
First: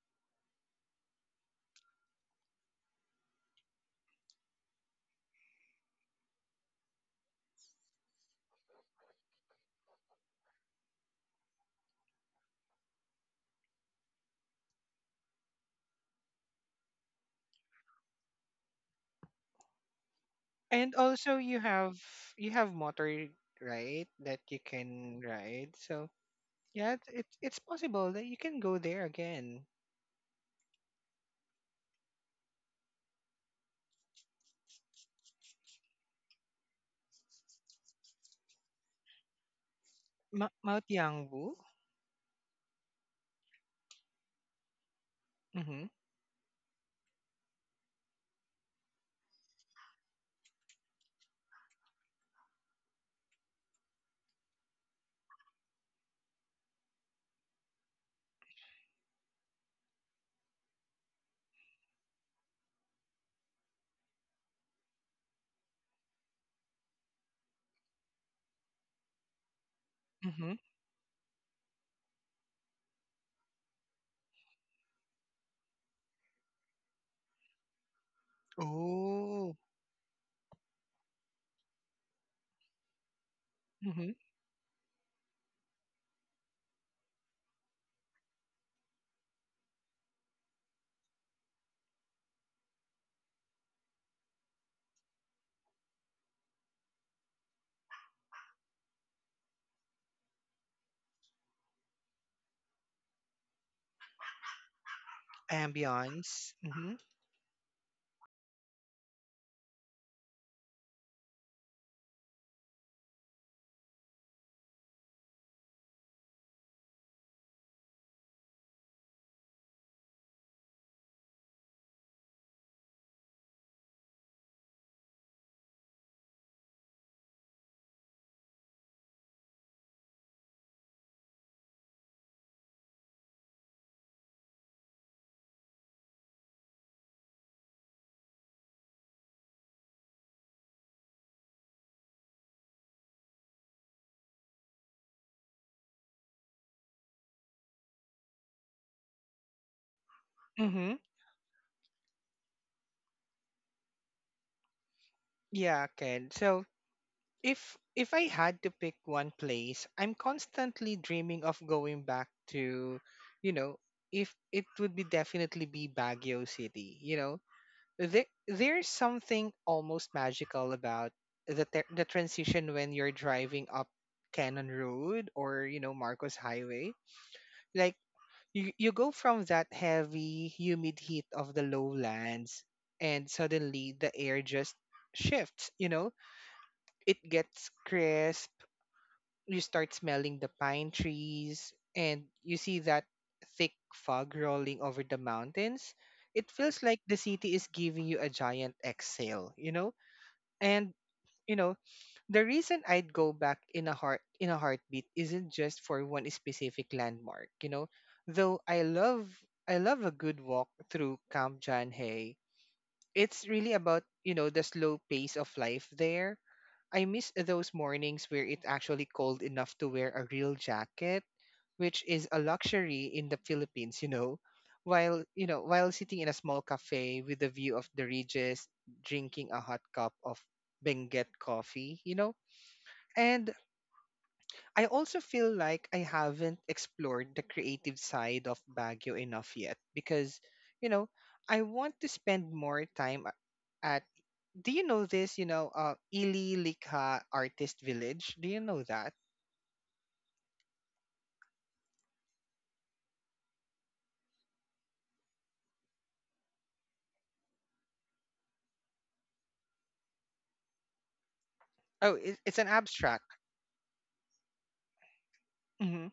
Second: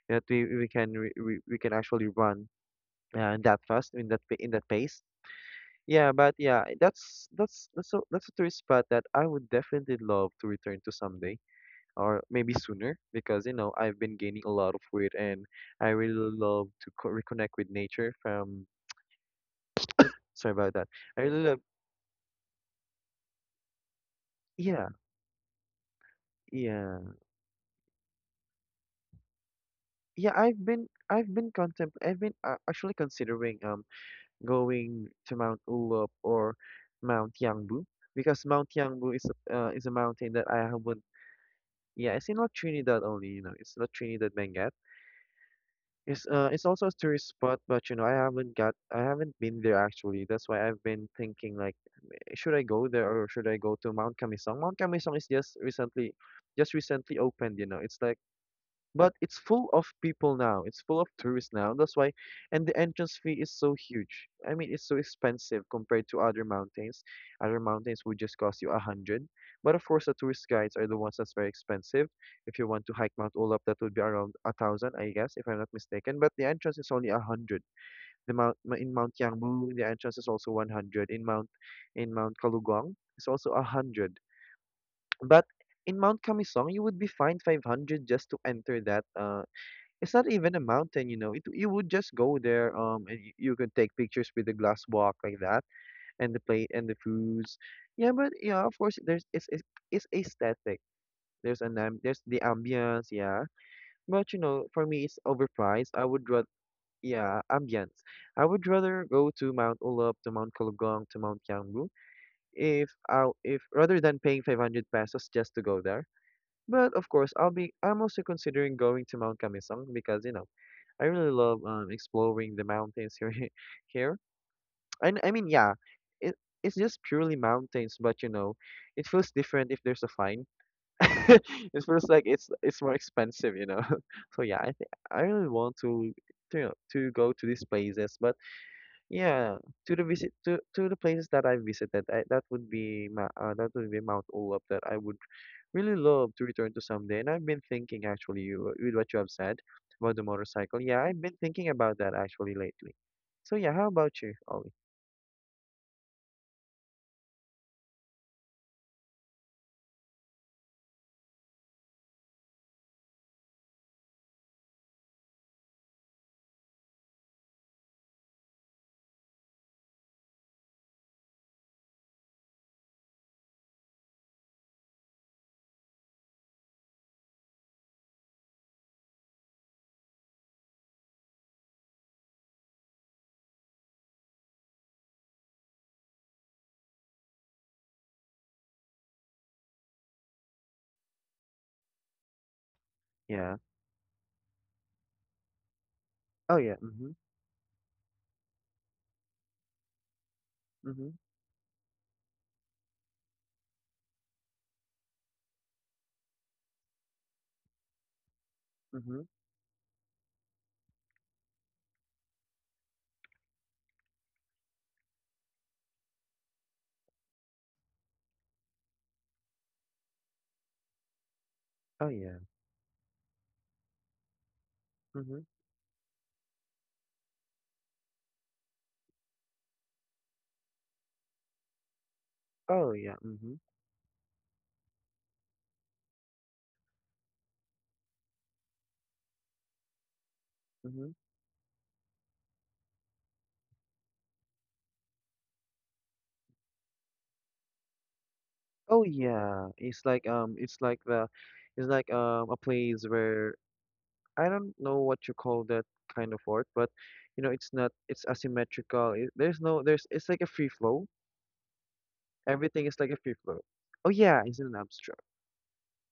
S2: that we can re, we can actually run, yeah, that fast in in that pace. Yeah, but yeah, that's a tourist spot that I would definitely love to return to someday, or maybe sooner, because you know I've been gaining a lot of weight, and I really love to co reconnect with nature from sorry about that.
S1: And
S2: I
S1: also,
S2: really love
S1: you have motor, right, that you
S2: yeah,
S1: can ride. So yeah,
S2: yeah,
S1: it's possible that you can go there again.
S2: yeah, I've been actually considering going to Mount Ulup or Mount Yangbu, because Mount Yangbu is is a mountain that I
S1: Mount
S2: haven't.
S1: Yangbu.
S2: Yeah, it's in not Trinidad only, you know. It's not Trinidad Benguet.
S1: Mhm.
S2: It's also a tourist spot, but you know, I haven't been there actually. That's why I've been thinking like, eh, should I go there or should I go to Mount Camisong? Mount Camisong is just recently opened, you know. It's like but it's full of people now. It's full of tourists now. That's why, and the entrance fee is so huge. I mean, it's so expensive compared to other mountains. Other mountains would just cost you a hundred. But of course, the tourist
S1: Mhm.
S2: guides are the ones that's very expensive. If you want to hike Mount Olaf, that would be around a thousand, I guess, if I'm not mistaken. But the entrance is only a hundred. The mount in Mount
S1: Oh.
S2: Yangbu, the entrance is also 100. In Mount Kalugong, it's also a hundred. But in Mount Kamisong, you would be fined 500 just to enter that it's not even a mountain, you know. It you would just go there, and you can take pictures with the glass walk like that, and the plate and the foods. Yeah, but yeah, of course, it's aesthetic. There's the ambience, yeah. But you know, for me, it's overpriced. I would rather
S1: Ambience. Mm-hmm.
S2: yeah ambience. I would rather go to Mount Ulap, to Mount Kalugong, to Mount Kiangbu, if rather than paying 500 pesos just to go there. But of course, I'm also considering going to Mount Kamisang because you know, I really love exploring the mountains here here. And I mean, yeah, it it's just purely mountains, but you know, it feels different if there's a fine. It feels like it's more expensive, you know. So yeah, I think I really want to to go to these places, but yeah, to the places that I visited, that would be my that would be Mount Ulup that I would really love to return to someday. And I've been thinking actually with what you have said about the motorcycle.
S1: Mm-hmm.
S2: Yeah, I've been thinking about that actually lately. So yeah, how about you, Ollie?
S1: Yeah, Ken. So, if I had to pick one place I'm constantly dreaming of going back to, you know, if it would be definitely be Baguio City. You know, there's something almost magical about the the transition when you're driving up Cannon Road or, you know, Marcos Highway. Like, you go from that heavy, humid heat of the lowlands, and suddenly the air just shifts, you know? It gets crisp, you start smelling the pine trees, and you see that
S2: Yeah.
S1: thick fog rolling over the mountains. It
S2: Oh yeah.
S1: feels like the
S2: Mhm.
S1: city is giving you a giant exhale, you know? And,
S2: Mhm.
S1: you know, the reason I'd go back in a heartbeat isn't just for one specific landmark, you know. Though
S2: Mhm.
S1: I love a good walk through Camp Jan Hay. It's really about, the slow pace of life there. I miss those mornings where it's actually cold enough to wear a real jacket, which
S2: Oh
S1: is a
S2: yeah.
S1: luxury in the Philippines. While,
S2: Mhm.
S1: while sitting in a small cafe with a view of the ridges, drinking a hot cup of Benguet coffee.
S2: Oh yeah.
S1: And
S2: Mhm.
S1: I also feel like I haven't explored the creative side of Baguio enough yet because, you know,
S2: Mhm.
S1: I want to spend more time at do you know this, Ili Likha Artist Village? Do you know
S2: Oh
S1: that?
S2: yeah. It's like the it's like a place where I don't know what you call that kind of art, but you know, it's asymmetrical. There's no there's it's like a free flow.
S1: Oh, it's an
S2: Everything is like a
S1: abstract.
S2: free flow. Oh yeah, it's an abstract.
S1: hmm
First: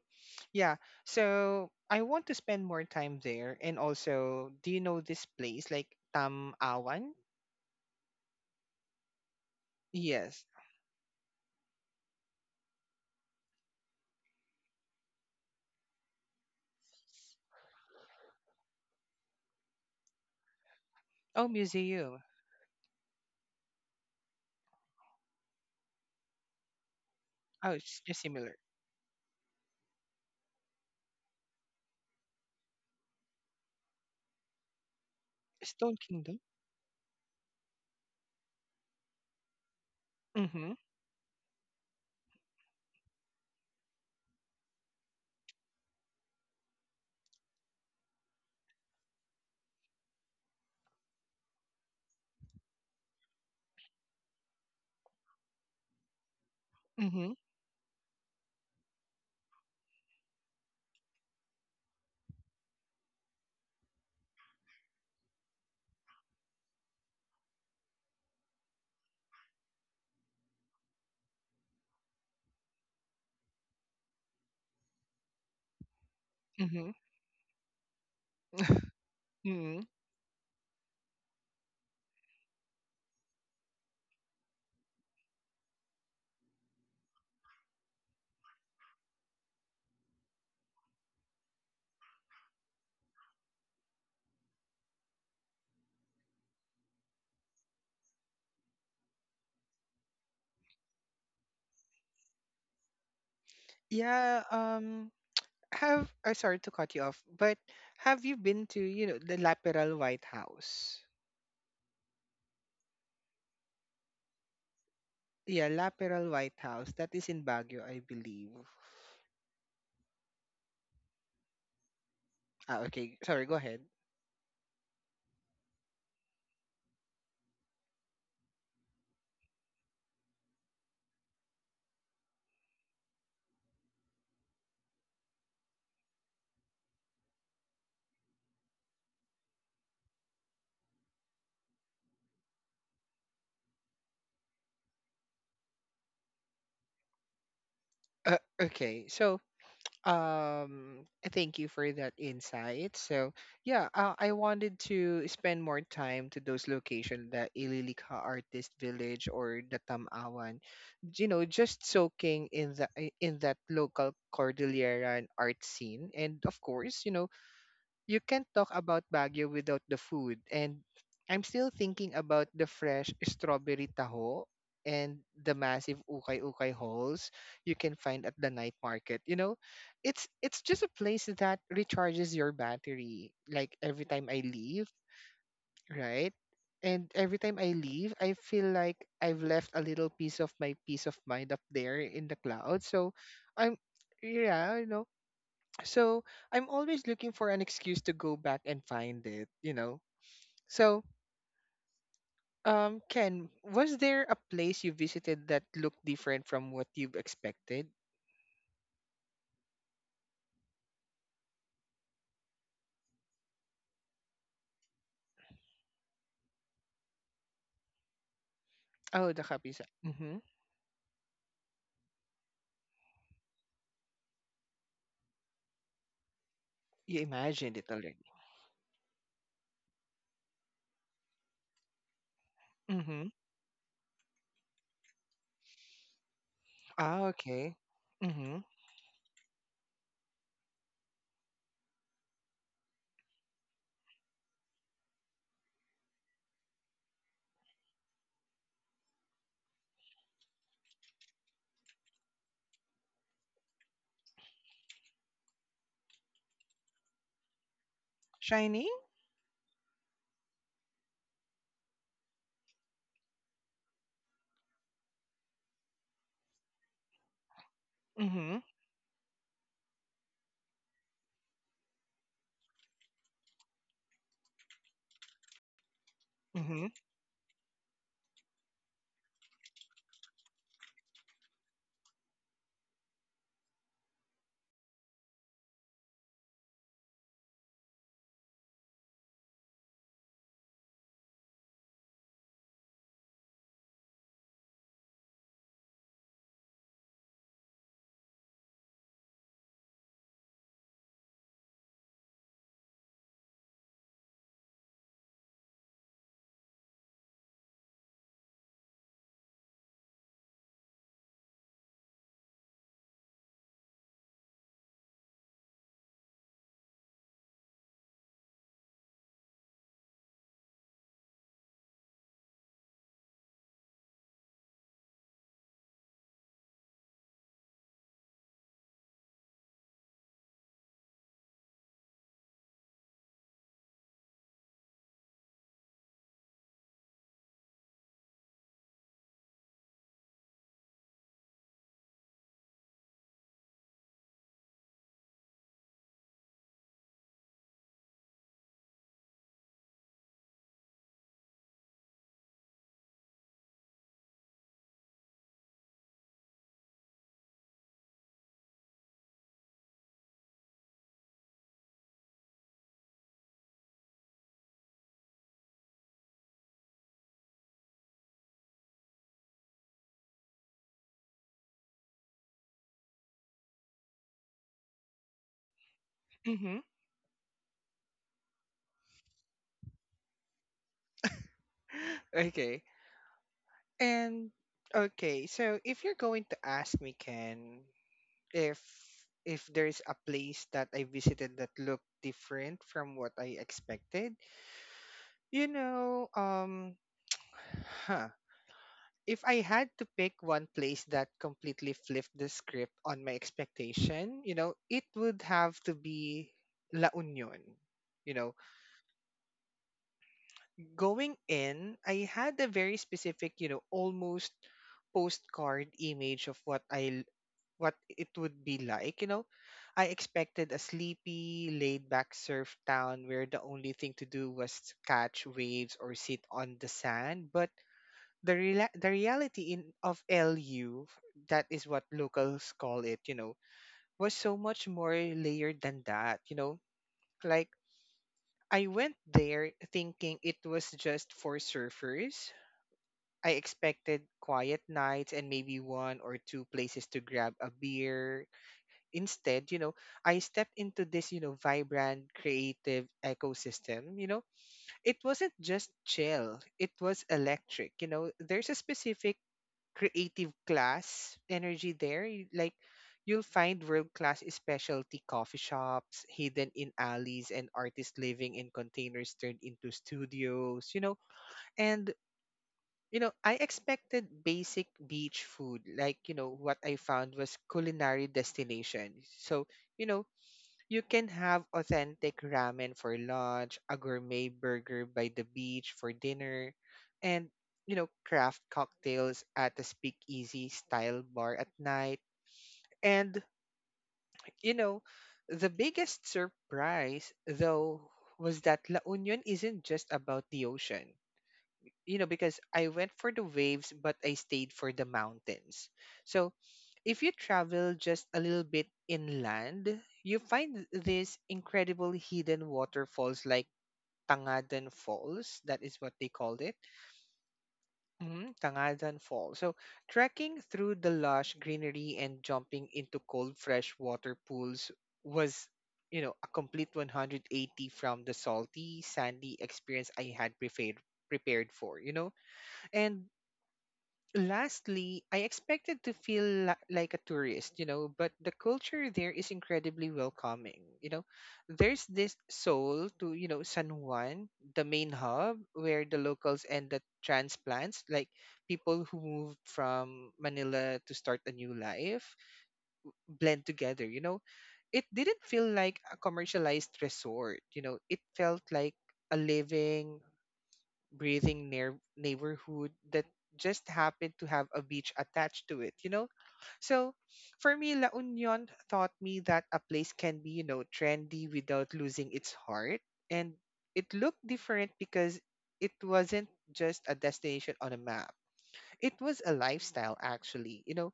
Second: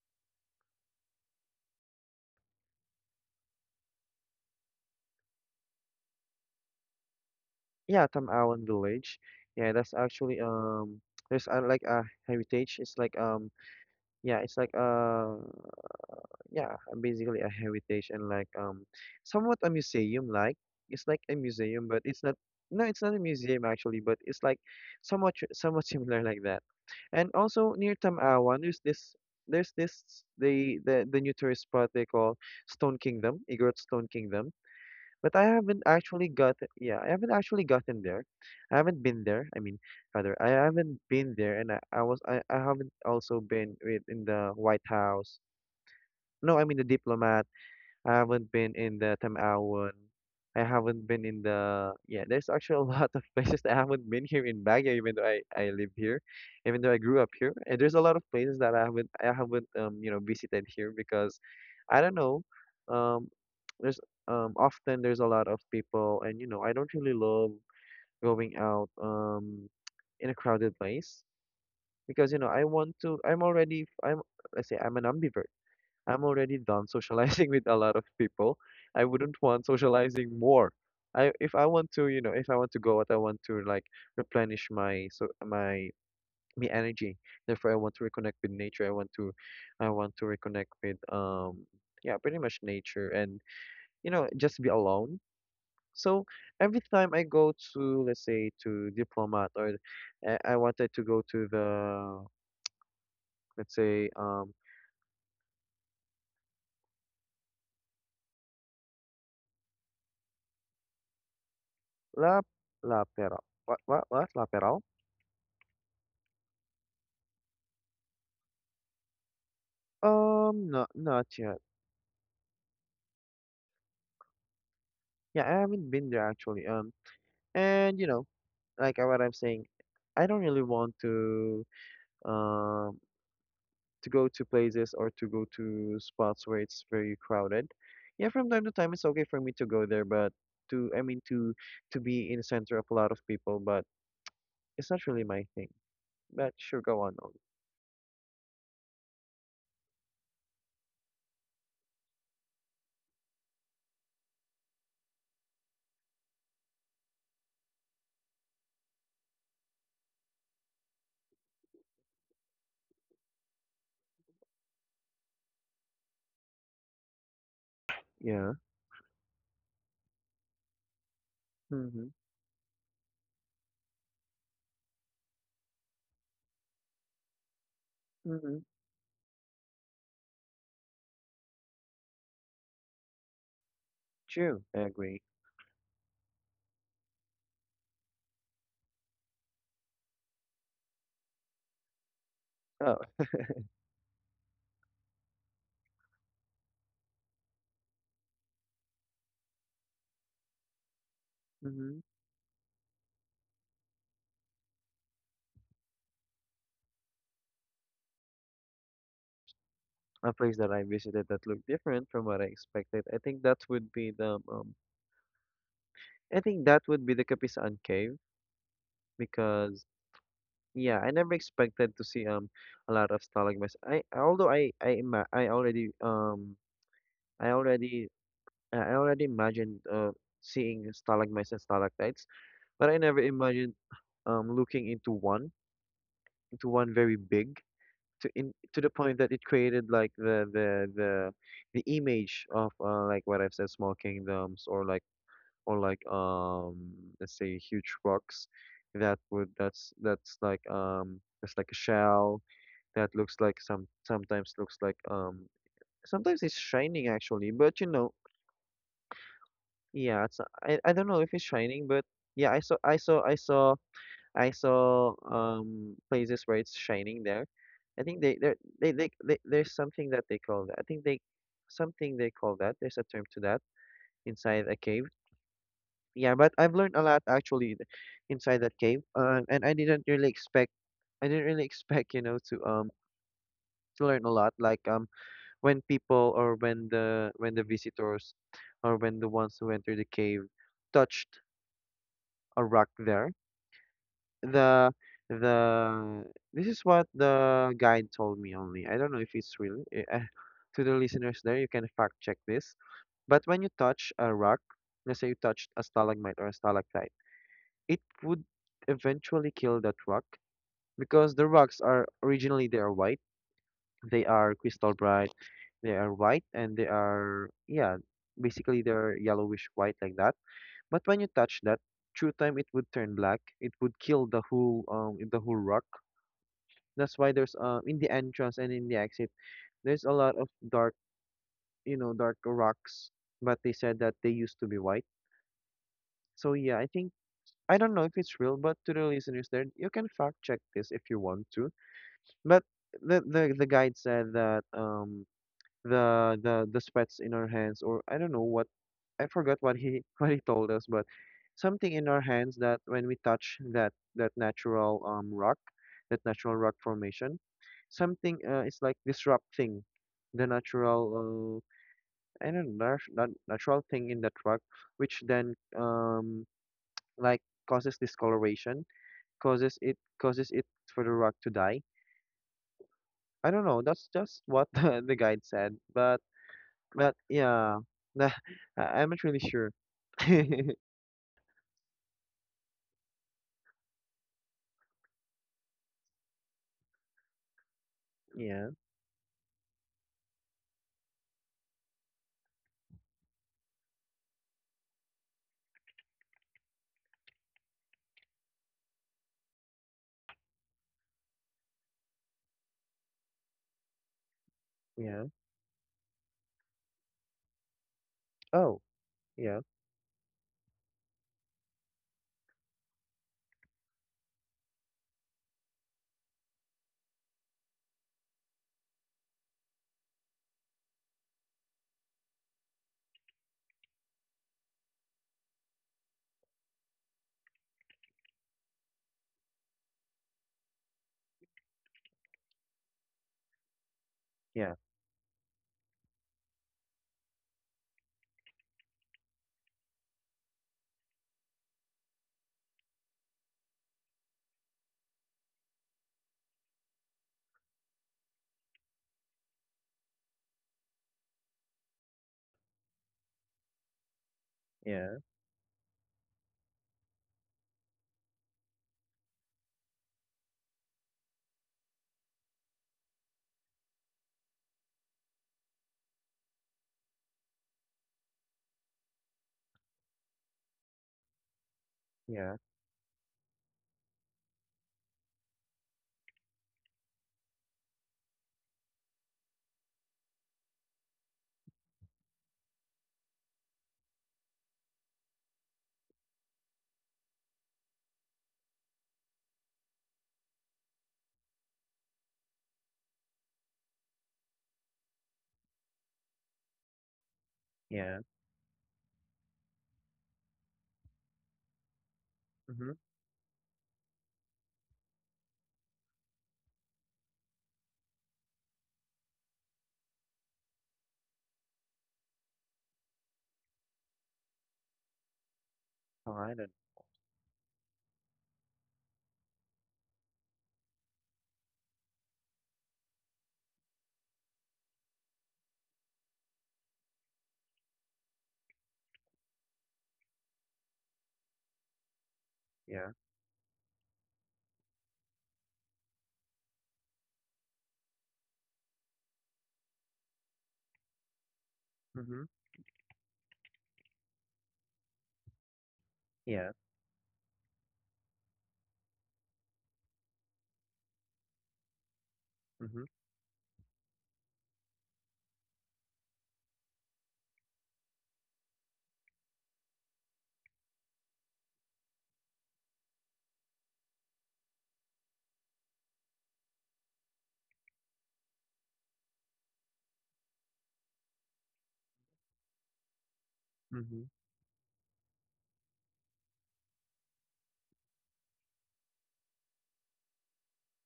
S1: Yeah. So I want to spend more time there. And also, do you know this place, like Tam Awan?
S2: Yeah, Tamawan Village. Yeah, that's actually
S1: Yes.
S2: there's like a heritage. It's like yeah, it's like yeah, basically a heritage and like somewhat a museum like. It's like a
S1: Oh,
S2: museum, but it's
S1: museum.
S2: not no, it's not a museum actually, but it's like somewhat similar like that. And
S1: Oh,
S2: also near
S1: it's just similar.
S2: Tamawan, there's this the new tourist spot they call Stone Kingdom, Igorot Stone Kingdom. But I haven't
S1: Stone
S2: actually
S1: Kingdom.
S2: got yeah, I haven't actually gotten there. I haven't been there. I mean, rather, I
S1: Mm-hmm.
S2: haven't been there, and I haven't also been with in the White House. No, I mean the diplomat I haven't been in the Tamawan. I haven't been in the yeah. There's actually a lot of places that I haven't been here in Baguio, even though I live here, even though I grew up
S1: Mm-hmm.
S2: here. And there's a lot of places that I haven't you know visited here because I don't know. Um, there's often there's a lot of people, and you know I don't really love going out in a crowded place because you know I want to. I'm let's say I'm an ambivert. I'm already done socializing with a lot of people. I wouldn't want
S1: Mm-hmm.
S2: socializing more. I if I want to, you know, if I want to go out, I want to like replenish my my energy. Therefore, I want to reconnect with nature. I want to reconnect with yeah, pretty much nature and you know just be alone. So every time I go to let's say to Diplomat or I wanted to go to the let's say
S1: Yeah, have I sorry to cut you off, but have you been to, the Laperal White House?
S2: La La Pera what La Peral?
S1: Yeah, Laperal White House. That is in Baguio, I believe.
S2: Not not yet.
S1: Ah, okay. Sorry, go ahead.
S2: Yeah, I haven't been there actually. And you know, like what I'm saying, I don't really want um to go to places or to go to spots where it's very crowded. Yeah, from time to time it's okay for me to go there, but to I mean to be in the center of a lot of people, but it's not really my thing. But sure, go on, Ollie.
S1: Uh, okay. So, Um, thank you for that insight. So, yeah, I wanted to spend more time to those locations, the Ililika Artist Village or the Tamawan, just soaking in the in that local Cordillera art scene, and of course, you can't
S2: Yeah.
S1: talk about Baguio without the food. And I'm still
S2: Mm-hmm.
S1: thinking about the fresh strawberry taho and the massive ukay-ukay holes you can find at the
S2: Mm-hmm.
S1: night market. It's just a place that recharges your battery. Like every time I
S2: True, I
S1: leave,
S2: agree.
S1: right? And every time I leave, I feel like I've left a little piece of my peace of mind up there in the clouds.
S2: Oh.
S1: So I'm yeah, you know. So I'm always looking for an excuse to go back and find it. So,
S2: Mm-hmm.
S1: Ken, was there a place you visited that looked different from what you've expected?
S2: A place that I visited that looked different from what I expected. I think that would be the I think that would be the Kapisan Cave
S1: Oh, the kapisa.
S2: because
S1: Mm-hmm.
S2: yeah, I never expected to see a lot of stalagmites. I although I ima- I already
S1: You
S2: I
S1: imagined it
S2: already
S1: already.
S2: I already imagined seeing stalagmites and stalactites, but I never
S1: Mm-hmm.
S2: imagined looking into one very
S1: Ah,
S2: big
S1: okay.
S2: to in
S1: Mm-hmm.
S2: to the point that it created like the image of like what I've said small kingdoms or like let's say huge rocks that's like it's like a shell that looks like sometimes looks like sometimes it's shining actually but you know
S1: Shining?
S2: yeah it's I don't know if it's shining but yeah I saw I saw I saw I saw places where it's shining there I think they they
S1: Mm-hmm.
S2: they they they there's something that they call that I think they something they call that there's a term to that inside a cave. Yeah, but I've
S1: Mm-hmm.
S2: learned a lot actually inside that cave. And I didn't really expect I didn't really expect, you know, to learn a lot. Like when people or when the visitors or when the ones who enter the cave touched a rock there. The the This is what the guide told me only. I don't know if it's real. To the listeners there, you can fact check this. But when you touch a rock, let's say you touched a stalagmite or a stalactite, it would eventually kill that rock because the rocks are originally they are white. They are crystal bright. They are white and they are yeah, basically they're yellowish white like that. But when you touch that, through time it would turn black. It would kill the whole rock. That's why there's in the entrance and in the exit there's a lot of dark you know dark rocks. But they said that they used to be white. So yeah, I think I don't know if it's real, but to the listeners there, you can fact check this if you want to. But the guide said that the sweats in our hands or I don't know what I forgot what he what he told us, but something in our hands that when we touch that natural rock, that natural rock formation, something it's like disrupting the natural I don't know natural thing in that rock, which then like causes discoloration, causes it for the rock to die. I don't know. That's just what the guide said.
S1: Mm-hmm.
S2: But yeah, nah, I- I'm not really sure. yeah,
S1: Okay. And okay, so if you're going to ask me, Ken, if if there's a place that I visited that looked different from what I expected, you know, um, huh. If I had to pick one place that completely flipped the script on my expectation, it
S2: yeah.
S1: would have to be La Union. You know,
S2: Oh, yeah,
S1: going in, I had a very specific, almost postcard image of what it would be like, you know. I expected a sleepy, laid back surf town where the only thing to do was catch waves or sit on the sand, but the reality in of LU, that is what locals call it, you know, was so
S2: yeah,
S1: much more layered than that, you know. Like I went there thinking it was just for surfers. I expected quiet nights and maybe one or two places to grab a beer instead, I stepped into this, vibrant, creative ecosystem. It
S2: yeah,
S1: wasn't just chill, it was electric. You know, there's a specific creative class energy there. Like, you'll find world class specialty coffee shops hidden in alleys and artists living in containers turned into studios, and
S2: yeah,
S1: I expected basic beach food. Like, what I found was culinary destination. So, you know, you can have authentic ramen for lunch, a gourmet burger by the beach for dinner, and craft cocktails at a speakeasy style bar at night. And you know, the biggest surprise though
S2: yeah.
S1: was that La Union isn't just about the ocean. You know, because I
S2: Mhm.
S1: went for the waves but I stayed for the mountains. So if you travel just a little bit inland, you find these incredible hidden waterfalls like Tangadan Falls. That is what they
S2: Oh, I
S1: called it.
S2: don't.
S1: Mhm, Tangadan Falls. So, trekking through the lush greenery and jumping into cold, fresh water pools was, a complete 180 from the salty, sandy experience I had prepared for, you know?
S2: Yeah.
S1: And lastly, I expected to feel like a tourist, but the culture there is incredibly welcoming. You know, there's this
S2: Mhm.
S1: soul to, San Juan, the main hub where the locals
S2: Yeah.
S1: and the transplants, like people who moved from Manila to start a new life,
S2: Mhm.
S1: blend together, you know. It didn't feel like a commercialized resort, it felt like a living breathing near neighborhood that just happened to have a beach attached to it, you know? So for me, La Union taught me that a place can be, trendy without losing its heart. And it
S2: Mhm.
S1: looked different because it wasn't just a destination on a map. It was a lifestyle, actually. You know,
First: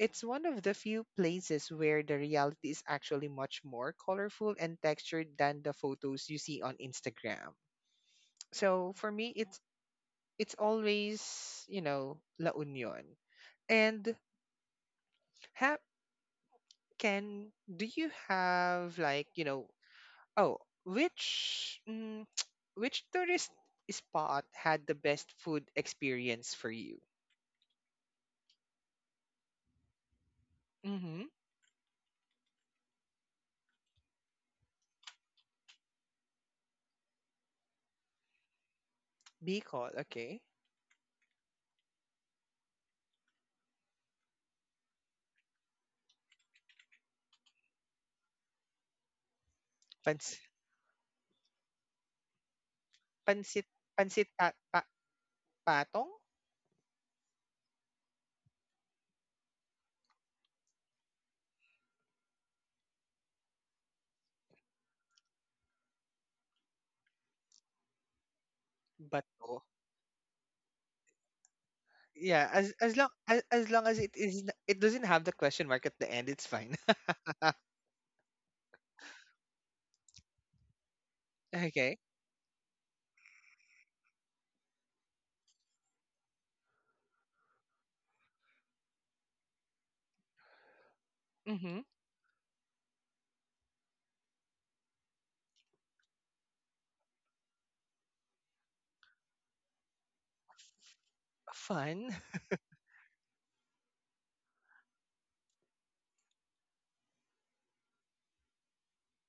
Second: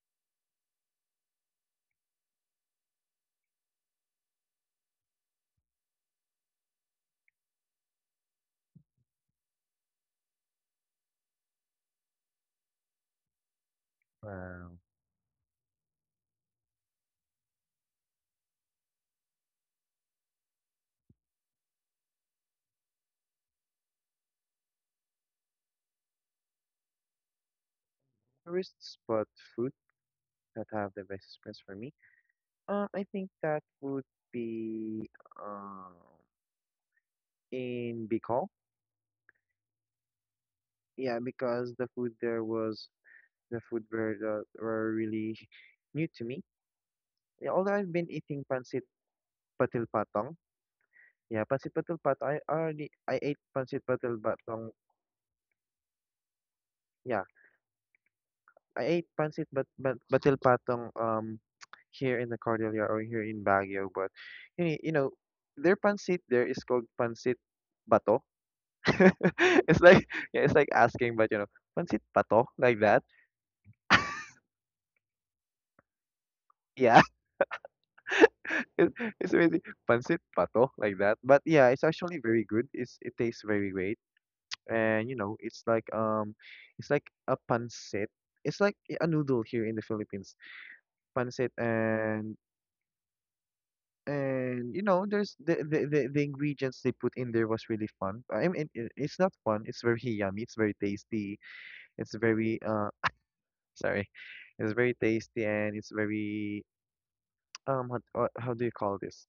S1: it's one of the few places where the reality is actually much more colorful and textured than the photos you see on Instagram. So for me, it's always La Union. And
S2: Wow.
S1: ha- can do you have like, oh, which mm, which tourist spot had the best food experience for you?
S2: Tourists, but food that have the
S1: Mm-hmm.
S2: best experience for me. I think that would be um in Bicol.
S1: Bicol, okay.
S2: Yeah, because the food were really new to me. Yeah, although I've been eating pancit patil patong.
S1: Pans
S2: Yeah, pancit patil patong. I ate
S1: pansit
S2: pancit patil
S1: pansit
S2: patong.
S1: patong
S2: Yeah, I ate pancit but patil patong here in the Cordillera or here in Baguio. But you know their pancit there is called pancit bato.
S1: bato.
S2: it's like yeah, it's like asking, but you know, pancit bato
S1: Yeah,
S2: like
S1: as
S2: that.
S1: long as long as it is it doesn't have the question mark at the end, it's fine.
S2: Yeah, it, it's amazing. Pancit bato like that. But yeah, it's
S1: Okay.
S2: actually very good. It tastes very great and you know it's like a pancit it's like a noodle here in the Philippines pancit
S1: Mm-hmm.
S2: and you know there's the ingredients they put in there was really fun. I mean it's not fun it's very yummy it's very tasty
S1: Fun.
S2: it's very sorry it's very tasty and it's very how do you call this.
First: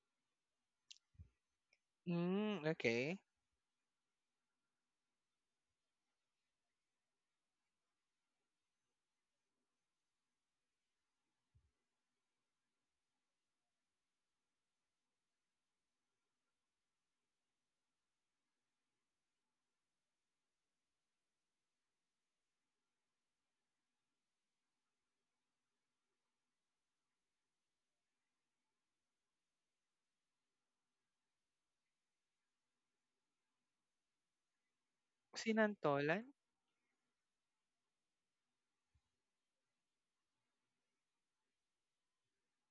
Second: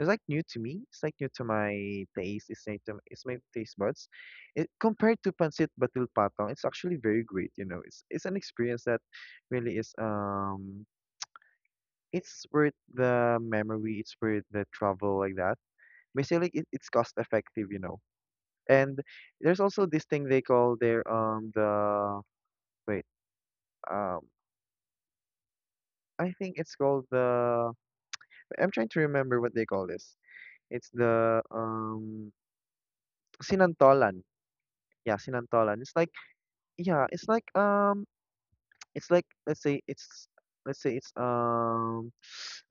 S2: It's like new to me. It's like new to my taste. It's
S1: Mm,
S2: new to
S1: okay.
S2: it's my taste buds. It compared to pancit batil patong, it's actually very great. You know, it's an experience that really is it's worth the memory. It's worth the travel like that. Basically, it's cost effective. You know, and there's also this thing they call their the wait um I think it's called the— I'm trying to remember what they call this. It's the sinantolan. Yeah, sinantolan. It's like—
S1: Sinantolan?
S2: yeah, it's like it's like, let's say it's— let's say it's um.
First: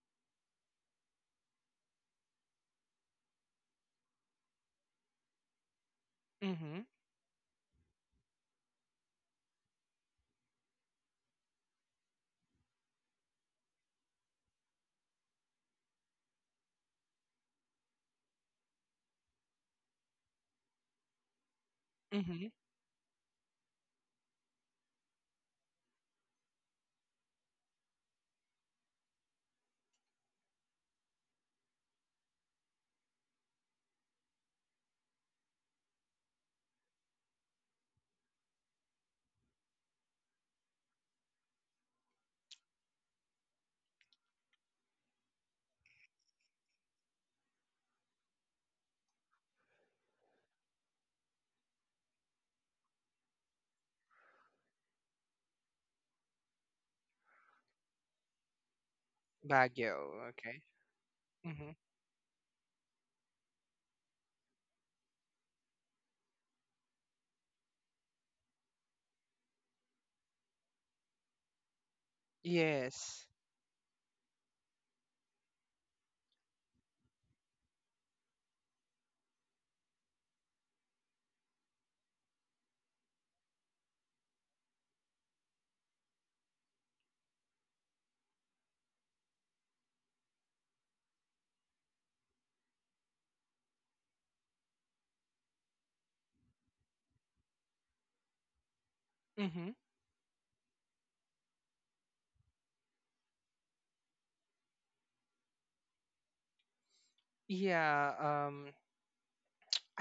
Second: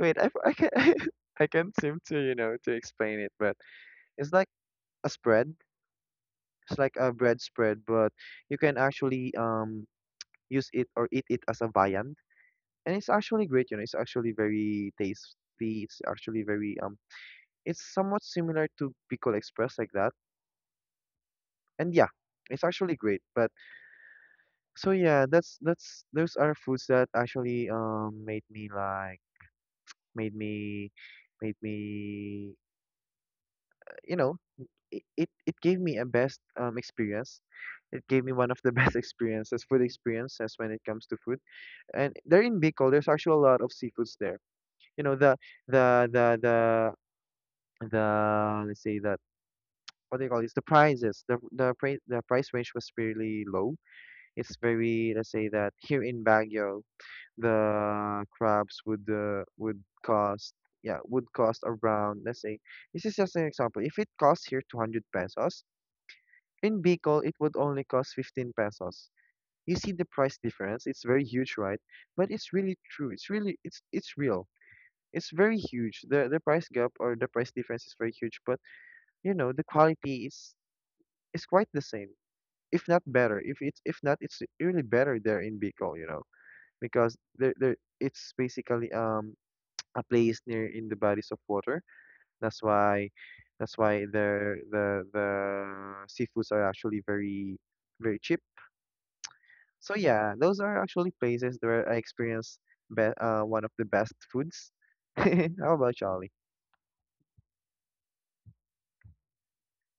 S2: Wait, I can I can't seem to to explain it, but it's like a spread. It's
S1: Mm-hmm.
S2: like a bread spread, but you can actually use it or eat it as a viand, and it's actually great. You know, it's actually very tasty. It's actually very. It's somewhat similar to Bicol Express like that, and yeah,
S1: Mm-hmm.
S2: it's actually great. But so yeah, that's those are foods that actually made me like— made me made me you know it gave me a best experience. It gave me one of the best experiences— food experiences when it comes to food. And there in Bicol there's actually a lot of seafoods there. You know, the the the the let's say that— what do you call this— the prices the price range was really low. It's very— let's say that here in Baguio, the crabs would
S1: Baguio.
S2: cost—
S1: Okay.
S2: yeah, would cost
S1: Mm-hmm.
S2: around, let's say— this is just an example— if it costs here 200 pesos, in Bicol it would only cost 15 pesos. You see the price difference? It's very huge, right? But it's really true,
S1: Yes.
S2: it's really— it's real. It's very huge, the price gap or the price difference is very huge, but you know the quality is— is quite the same, if not better. If it's— if not, it's really better there in Bicol, you know. Because there, it's basically a place near in the bodies of water. That's why, that's why the seafoods are actually very, very cheap.
S1: Mm-hmm.
S2: So yeah, those are actually places where I experience— be one of the best foods. How about Charlie?
S1: Yeah.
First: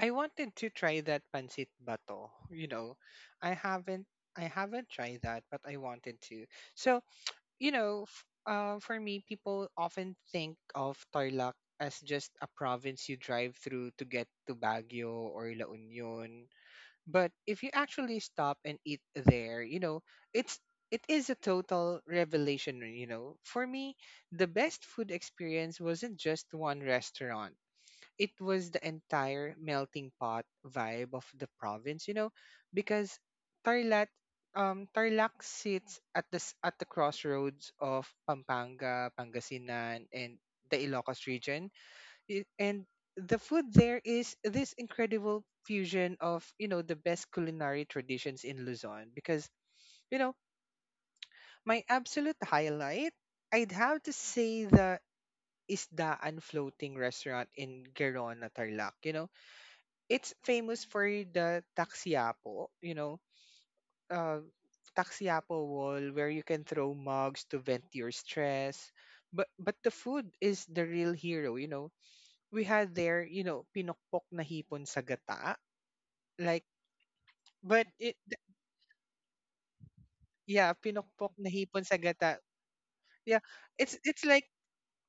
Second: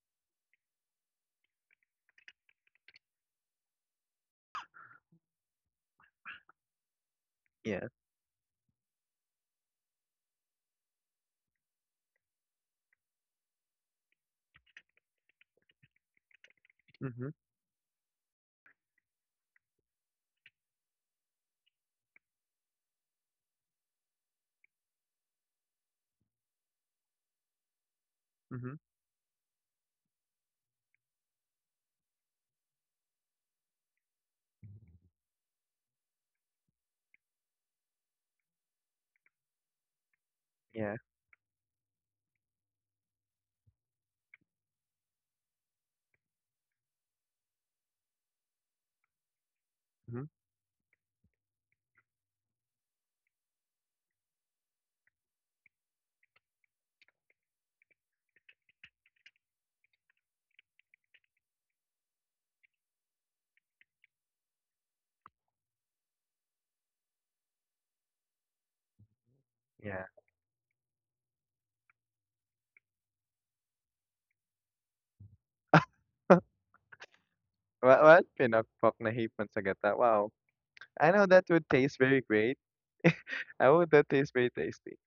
S1: I wanted to try that pancit bato. You know, I haven't. I haven't tried that, but I wanted to. So
S2: Yeah.
S1: for me, people often think of Tarlac as just a province you drive through to get to Baguio or La Union. But
S2: Mhm.
S1: if you actually stop and eat there, it's it is a total revelation, you know. For me, the best food experience wasn't just one restaurant. It was
S2: Mhm.
S1: the entire melting pot vibe of the province, because Tarlac Tarlac sits at at the crossroads of Pampanga, Pangasinan, and the
S2: Yeah.
S1: Ilocos region and the food there is this incredible fusion of, you know, the best culinary traditions in Luzon because, you
S2: Mhm.
S1: know, my absolute highlight, I'd have to say the Isdaan floating restaurant in Gerona Tarlac, you know. It's famous for the taxiapo, you know, uh taxiapo wall where you can throw mugs to vent your stress, but the
S2: Yeah.
S1: food is the real hero, you know. We had their, pinokpok na hipon sa gata. Like, but
S2: What,
S1: it,
S2: what?
S1: th-
S2: Pinakpak na hipon sa gata. Wow.
S1: yeah,
S2: I know
S1: pinokpok na
S2: that would
S1: hipon sa
S2: taste very
S1: gata.
S2: great.
S1: Yeah,
S2: I would—
S1: it's
S2: that
S1: it's
S2: taste
S1: like
S2: very tasty.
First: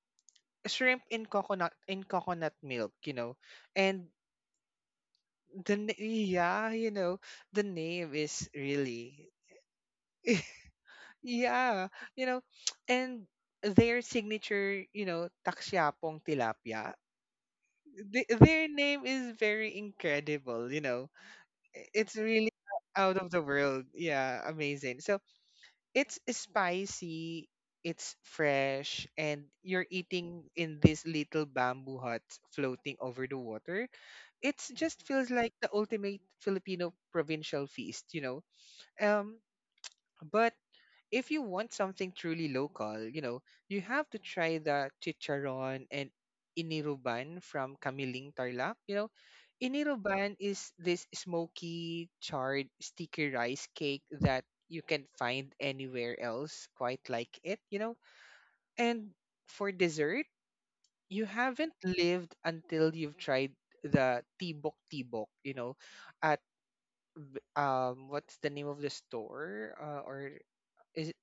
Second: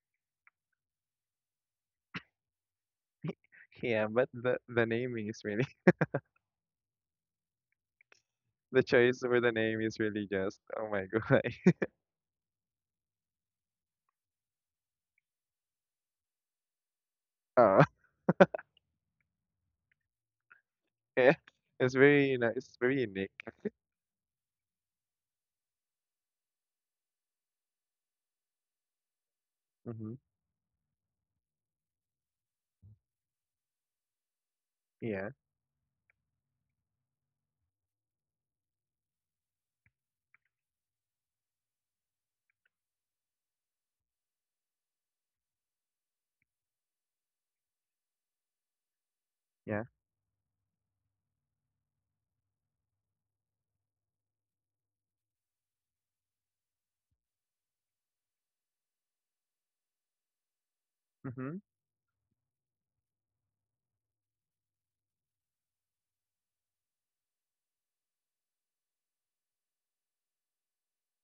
S1: shrimp in coconut milk, and
S2: Yeah, but the name is really
S1: yeah, the name is
S2: the choice
S1: really
S2: for the name is really just oh my god.
S1: yeah, you know, and their signature, taksiapong tilapia.
S2: Oh.
S1: Their name is very incredible, you know.
S2: Yeah. It's
S1: It's
S2: very, you know,
S1: really
S2: it's very
S1: out
S2: unique.
S1: of the world. Yeah, amazing. So it's spicy, it's fresh, and you're
S2: Mm-hmm.
S1: eating in this little bamboo hut floating over the water. It just
S2: Yeah.
S1: feels like the ultimate Filipino provincial feast, you know. Um, but if you want something truly local, you have to try the chicharon and iniruban from Kamiling Tarlac. You know,
S2: Yeah.
S1: iniruban is this smoky, charred, sticky rice cake that you can find anywhere else quite like it, you know. And for dessert, you
S2: Mm-hmm.
S1: haven't lived until you've tried the tibok tibok, at what's the name of the store or is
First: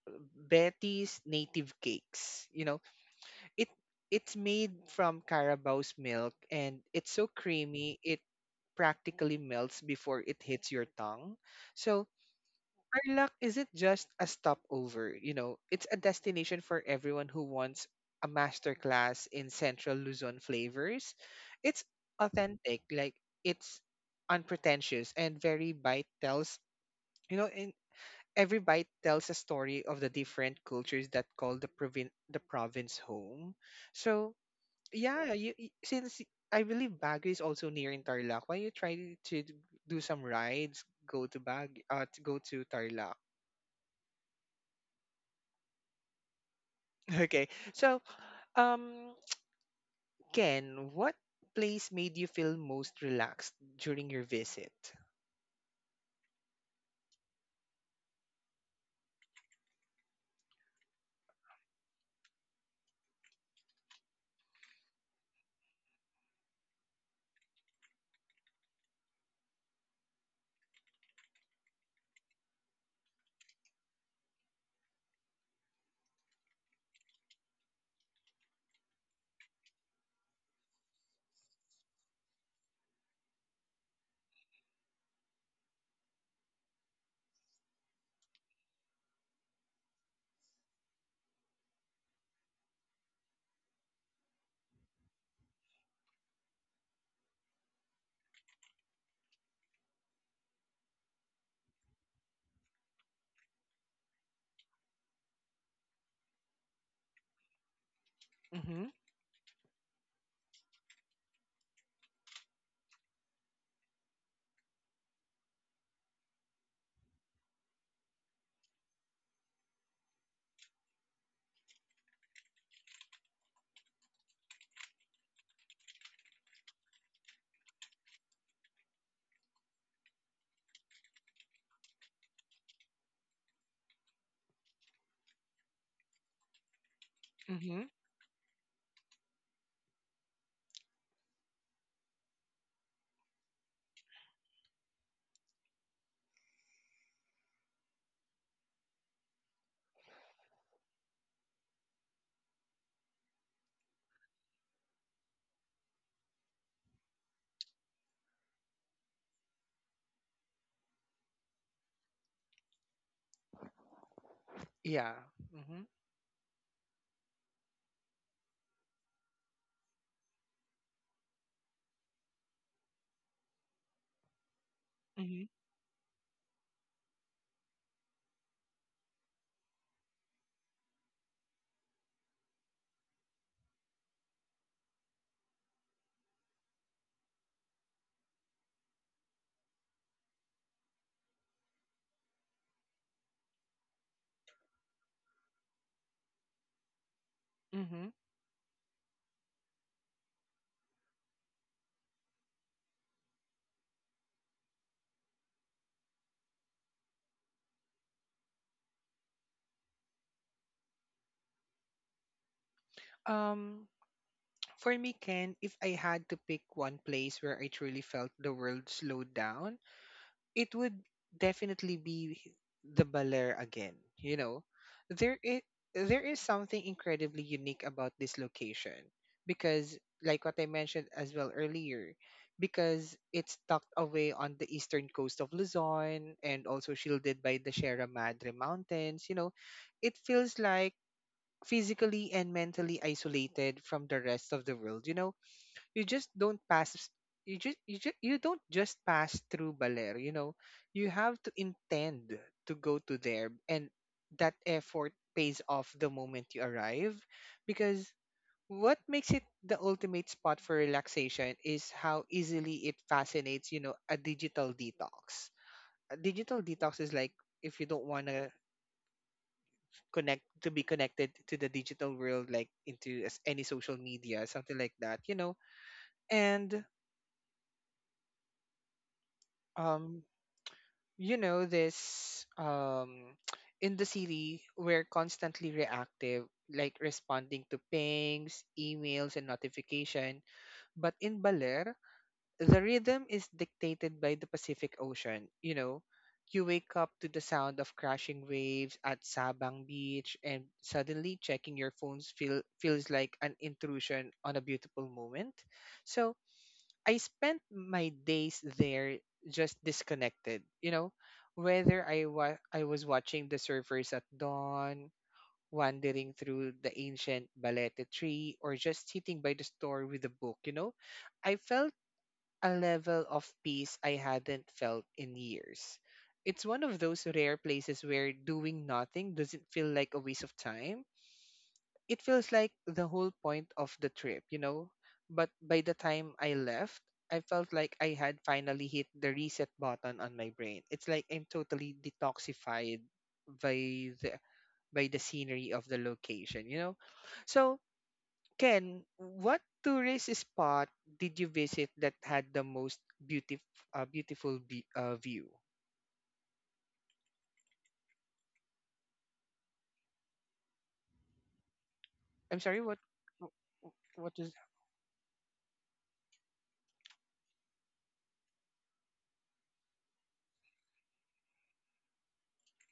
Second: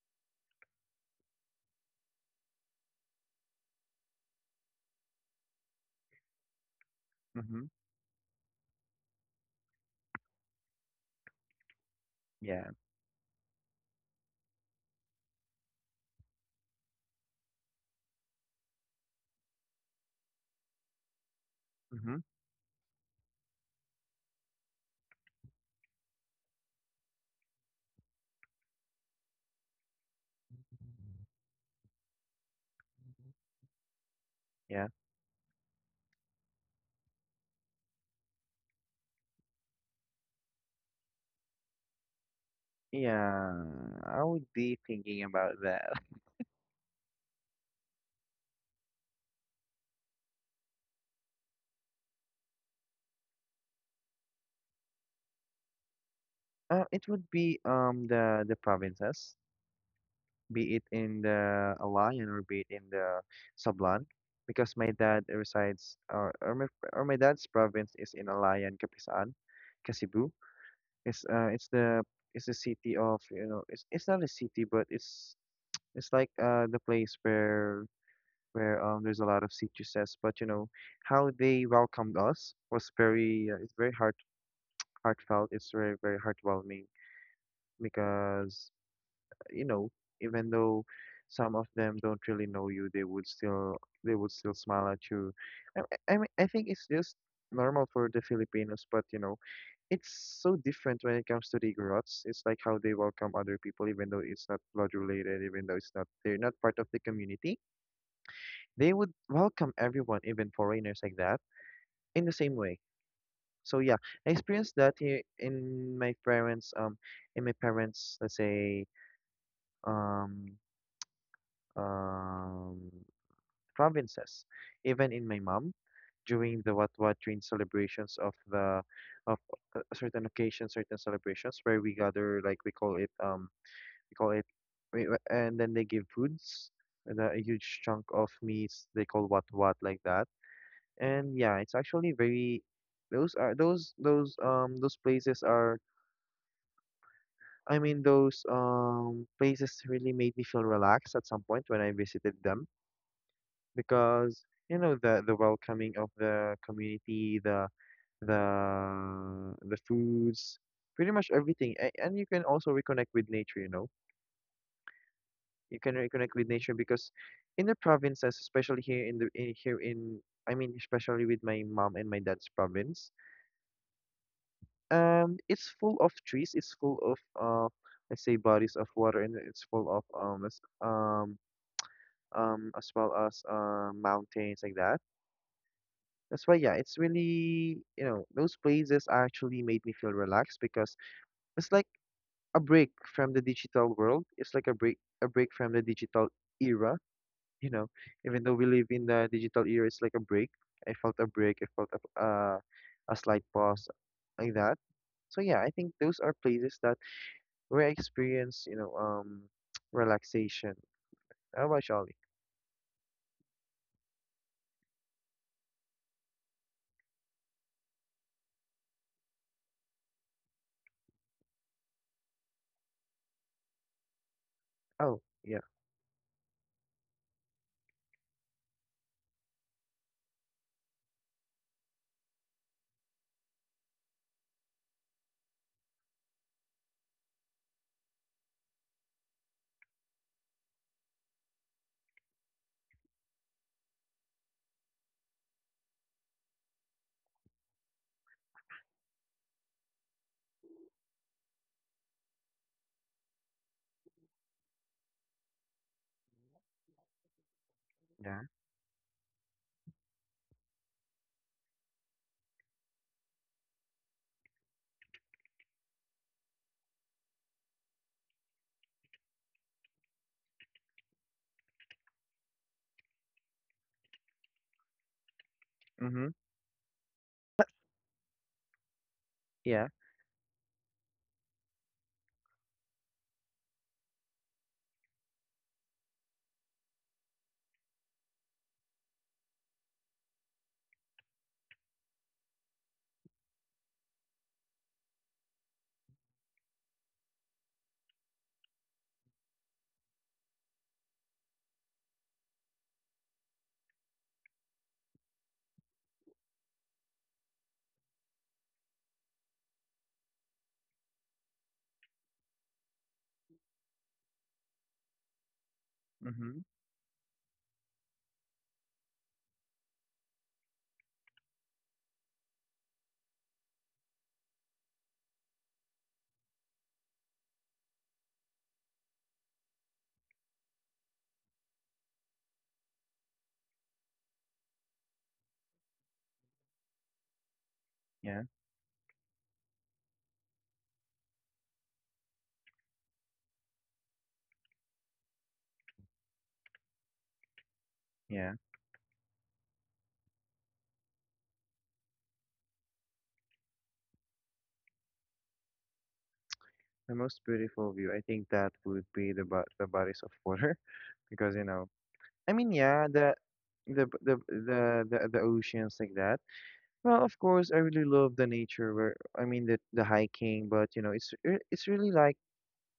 S1: Betty's native cakes. It it's made from carabao's milk and it's so
S2: Mm-hmm.
S1: creamy it practically melts before it hits your tongue. So
S2: Yeah.
S1: our isn't just a stopover, it's a destination for everyone who wants a masterclass in Central Luzon flavors. It's
S2: Mm-hmm.
S1: authentic, like it's unpretentious and very bite tells you know, in Every bite tells a story of the different cultures that call the the province home. So
S2: Yeah.
S1: yeah, you, y- since y- I believe Baguio is also near in Tarlac, why you try to do some rides, go to go to Tarlac.
S2: Yeah. I would be thinking about that.
S1: Okay, so um, Ken, what place made you feel most relaxed during your visit?
S2: It would be the provinces, be it in the Alayan or be it in the Sablan, because my dad resides, or my— or my dad's province is in Alayan, Kapisan, Kasibu. It's the— it's the city of, you know, it's— it's not a city, but it's— it's like the place where— where there's a lot of CTSs, but you know how they welcomed us was very it's very heart— heartfelt. It's very, very heartwarming, because, you know, even though some of them don't really know you, they would still— they would still smile at you. I I mean, I think it's just normal for the Filipinos, but you know it's so different when it comes to the Igorots. It's like how they welcome other people, even though it's not blood related, even though it's not— they're not part of the community.
S1: Mm-hmm.
S2: They would welcome everyone, even foreigners like that, in the same way. So yeah, I experienced that here in my parents in my parents, let's say, um um provinces, even in my mom, during the Watwa, during celebrations of the— of certain occasions, certain celebrations where we gather, like we call it we call it— and then they give foods and a huge
S1: Mm-hmm.
S2: chunk of meats they call watwat like that. And yeah, it's actually very— those are— those places are— I mean, those places really made me feel relaxed at some point when I visited them, because, you know, the welcoming of the community, the the foods, pretty much everything. And you can also reconnect with nature, you know.
S1: Yeah.
S2: You
S1: Mm-hmm.
S2: can reconnect with nature because in the provinces, especially here in the— in, here in— I mean, especially with my mom and my dad's province—
S1: Mm-hmm.
S2: it's full of trees. It's full of let's say, bodies of water, and it's full of as well as mountains like that. That's why, yeah, it's really, you know, those places actually made me feel relaxed because it's like a break from the digital world. It's like a break from the digital era. You know,
S1: Mm-hmm.
S2: even though we live in the digital era, it's like a break. I felt a break. I felt a slight pause like that. So yeah, I think those are places that— where I experience, you know, relaxation. How about Charlie?
S1: Um. For me, Ken, if I had to pick one place where I truly felt the world slowed down, it would definitely be the Balear again. You know,
S2: Oh,
S1: there
S2: yeah.
S1: is there is something incredibly unique about this location because, like what I mentioned as well earlier, because it's tucked away on the eastern coast of Luzon and also shielded by the Sierra Madre Mountains. You know, it feels like physically and mentally isolated from the rest of the world. You know, you just don't pass you don't just pass through Baler, you know. You have to intend to go to there and that effort pays off the moment you arrive because
S2: Yeah.
S1: what makes it the ultimate spot for relaxation is how easily it fascinates, a digital detox. A digital detox is like if you don't want to connect to be connected to the digital world, like into any social media, something like that, you know.
S2: Mm-hmm.
S1: And
S2: Yeah.
S1: um you know this in the city we're constantly reactive, like responding to pings, emails and notification, but in Baler the rhythm is dictated by the Pacific Ocean, you know. You wake up to the sound of crashing waves at Sabang Beach, and suddenly checking your phones feels like an intrusion on a beautiful moment. So I spent my days there just disconnected, whether I was watching the surfers at dawn, wandering
S2: Mm-hmm.
S1: through the ancient balete tree, or just sitting by the store with a book, I felt a level of peace I hadn't felt in years. It's one of those rare places where doing nothing doesn't feel like a waste of time. It feels like the whole point of the trip, But by the time I left, I felt like I
S2: Yeah.
S1: had finally hit the reset button on my brain. It's like I'm totally detoxified by the by the scenery of the location, you know. So,
S2: Yeah.
S1: Ken, what tourist spot did you visit that had the most beautiful beautiful view?
S2: The most beautiful view. I think that would be the bo- the bodies of water because you know. I
S1: I'm
S2: mean,
S1: sorry,
S2: yeah, the— the b- the
S1: what is?
S2: the the, the oceans like that. Well, of course, I really love the nature. Where I mean, the— the hiking, but you know, it's re- it's really like—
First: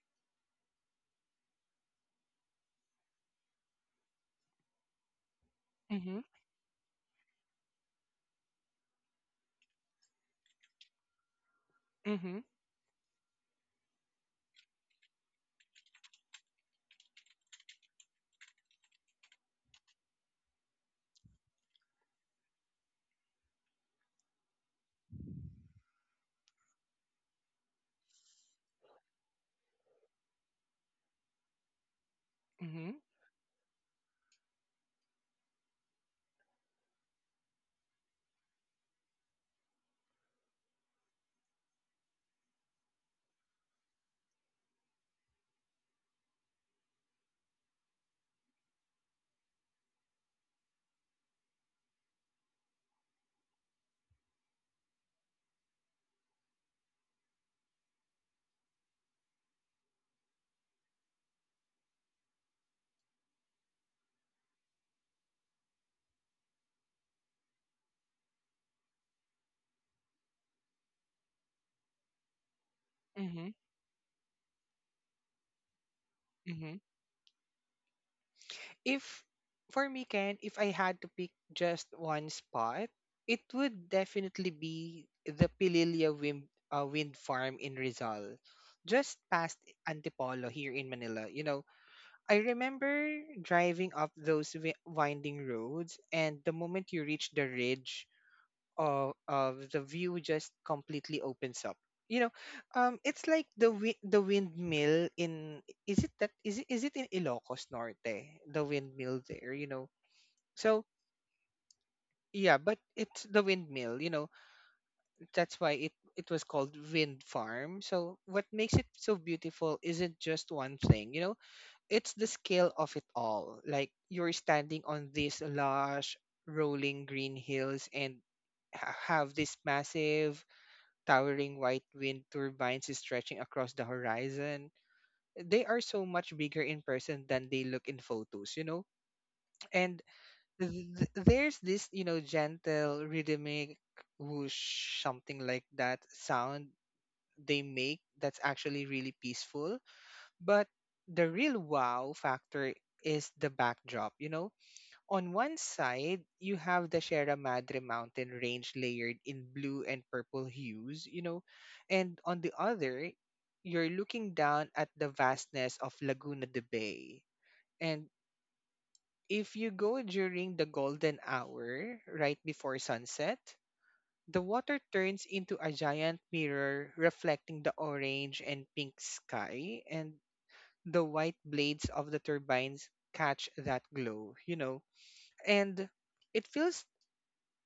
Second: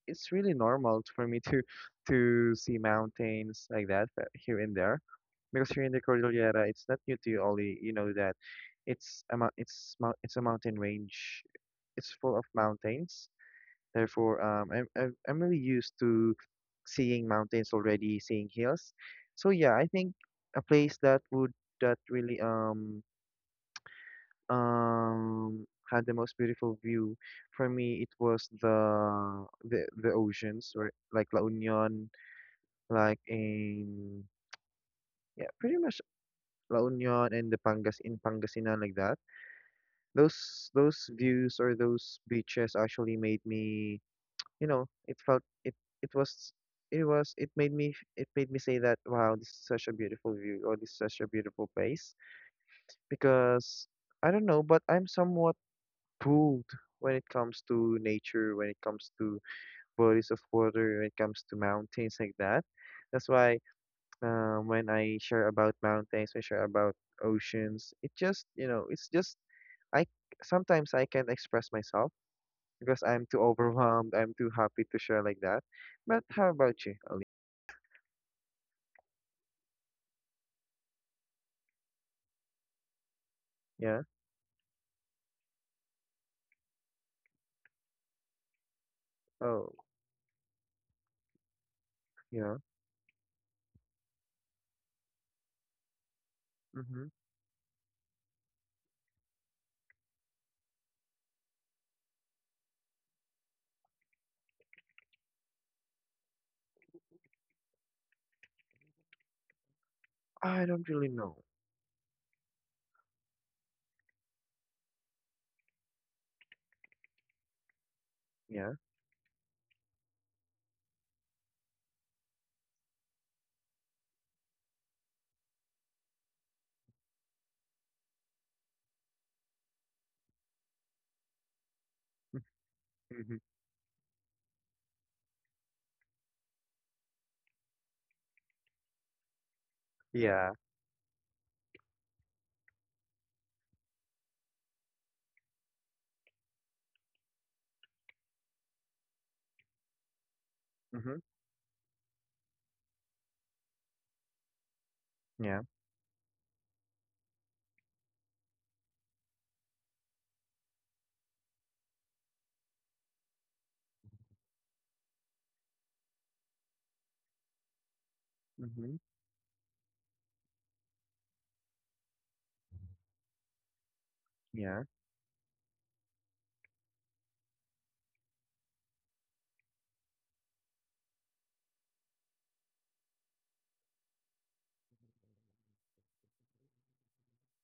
S2: it's really normal for me to to see mountains like that, here and there. Because here in the
S1: Mhm.
S2: Cordillera, it's not new to you, Ollie. You know that it's a mou- it's a mountain range. It's full
S1: Mhm.
S2: of mountains. Therefore, I'm really used to seeing mountains already, seeing hills. So yeah, I think a place that would— that really um had the most beautiful view, for me it was the the oceans, or like La Union, like in— yeah, pretty much La Union and the Pangas in Pangasinan like that. Those— those views or those beaches actually made me, you know, it felt— it— it was— it was— it made me— it made me say that wow, this is such a beautiful view, or this is such a beautiful place, because I don't know, but I'm somewhat pulled when it comes to nature, when it comes to bodies of water, when it comes to mountains like that. That's why, when I share about mountains, I share about oceans. It just, you know, it's just— I sometimes I can't express myself because I'm too
S1: Mhm.
S2: overwhelmed. I'm too happy to share like that. But how
S1: Mhm.
S2: about you, Ali?
S1: If for me, Ken, if I had to pick just one spot, it would
S2: Yeah.
S1: definitely be the Pililia wind wind farm in Rizal, just past
S2: Oh,
S1: Antipolo here in Manila. You know, I
S2: yeah.
S1: remember driving up those winding roads, and the moment you
S2: Mm-hmm.
S1: reach the ridge, the view just completely opens up. You know, it's like the the windmill in, is it that, is it in Ilocos Norte? The windmill there, you know.
S2: I
S1: So
S2: don't really know.
S1: yeah, but it's the windmill. You know, that's why it it was called wind farm. So what makes
S2: Yeah.
S1: it so beautiful isn't just one thing. You know, it's the scale of it all. Like you're standing on these lush, rolling green hills and have this massive towering white wind turbines
S2: Mm-hmm.
S1: stretching across the horizon. They are so much bigger in person than they look in photos, you know? And
S2: Yeah.
S1: there's this, gentle, rhythmic whoosh, something like that sound they make that's actually really peaceful. But
S2: Mm-hmm.
S1: the real wow factor is the backdrop, you know? On one
S2: Yeah.
S1: side, you have the Sierra Madre mountain range layered in blue and purple hues, you know, and on the other, you're looking down at the vastness of Laguna de Bay. And
S2: Mm-hmm.
S1: if you go during the golden hour, right before sunset, the water
S2: Yeah.
S1: turns into a giant mirror reflecting the orange and pink sky, and the white blades of the turbines catch that glow, you know. And it feels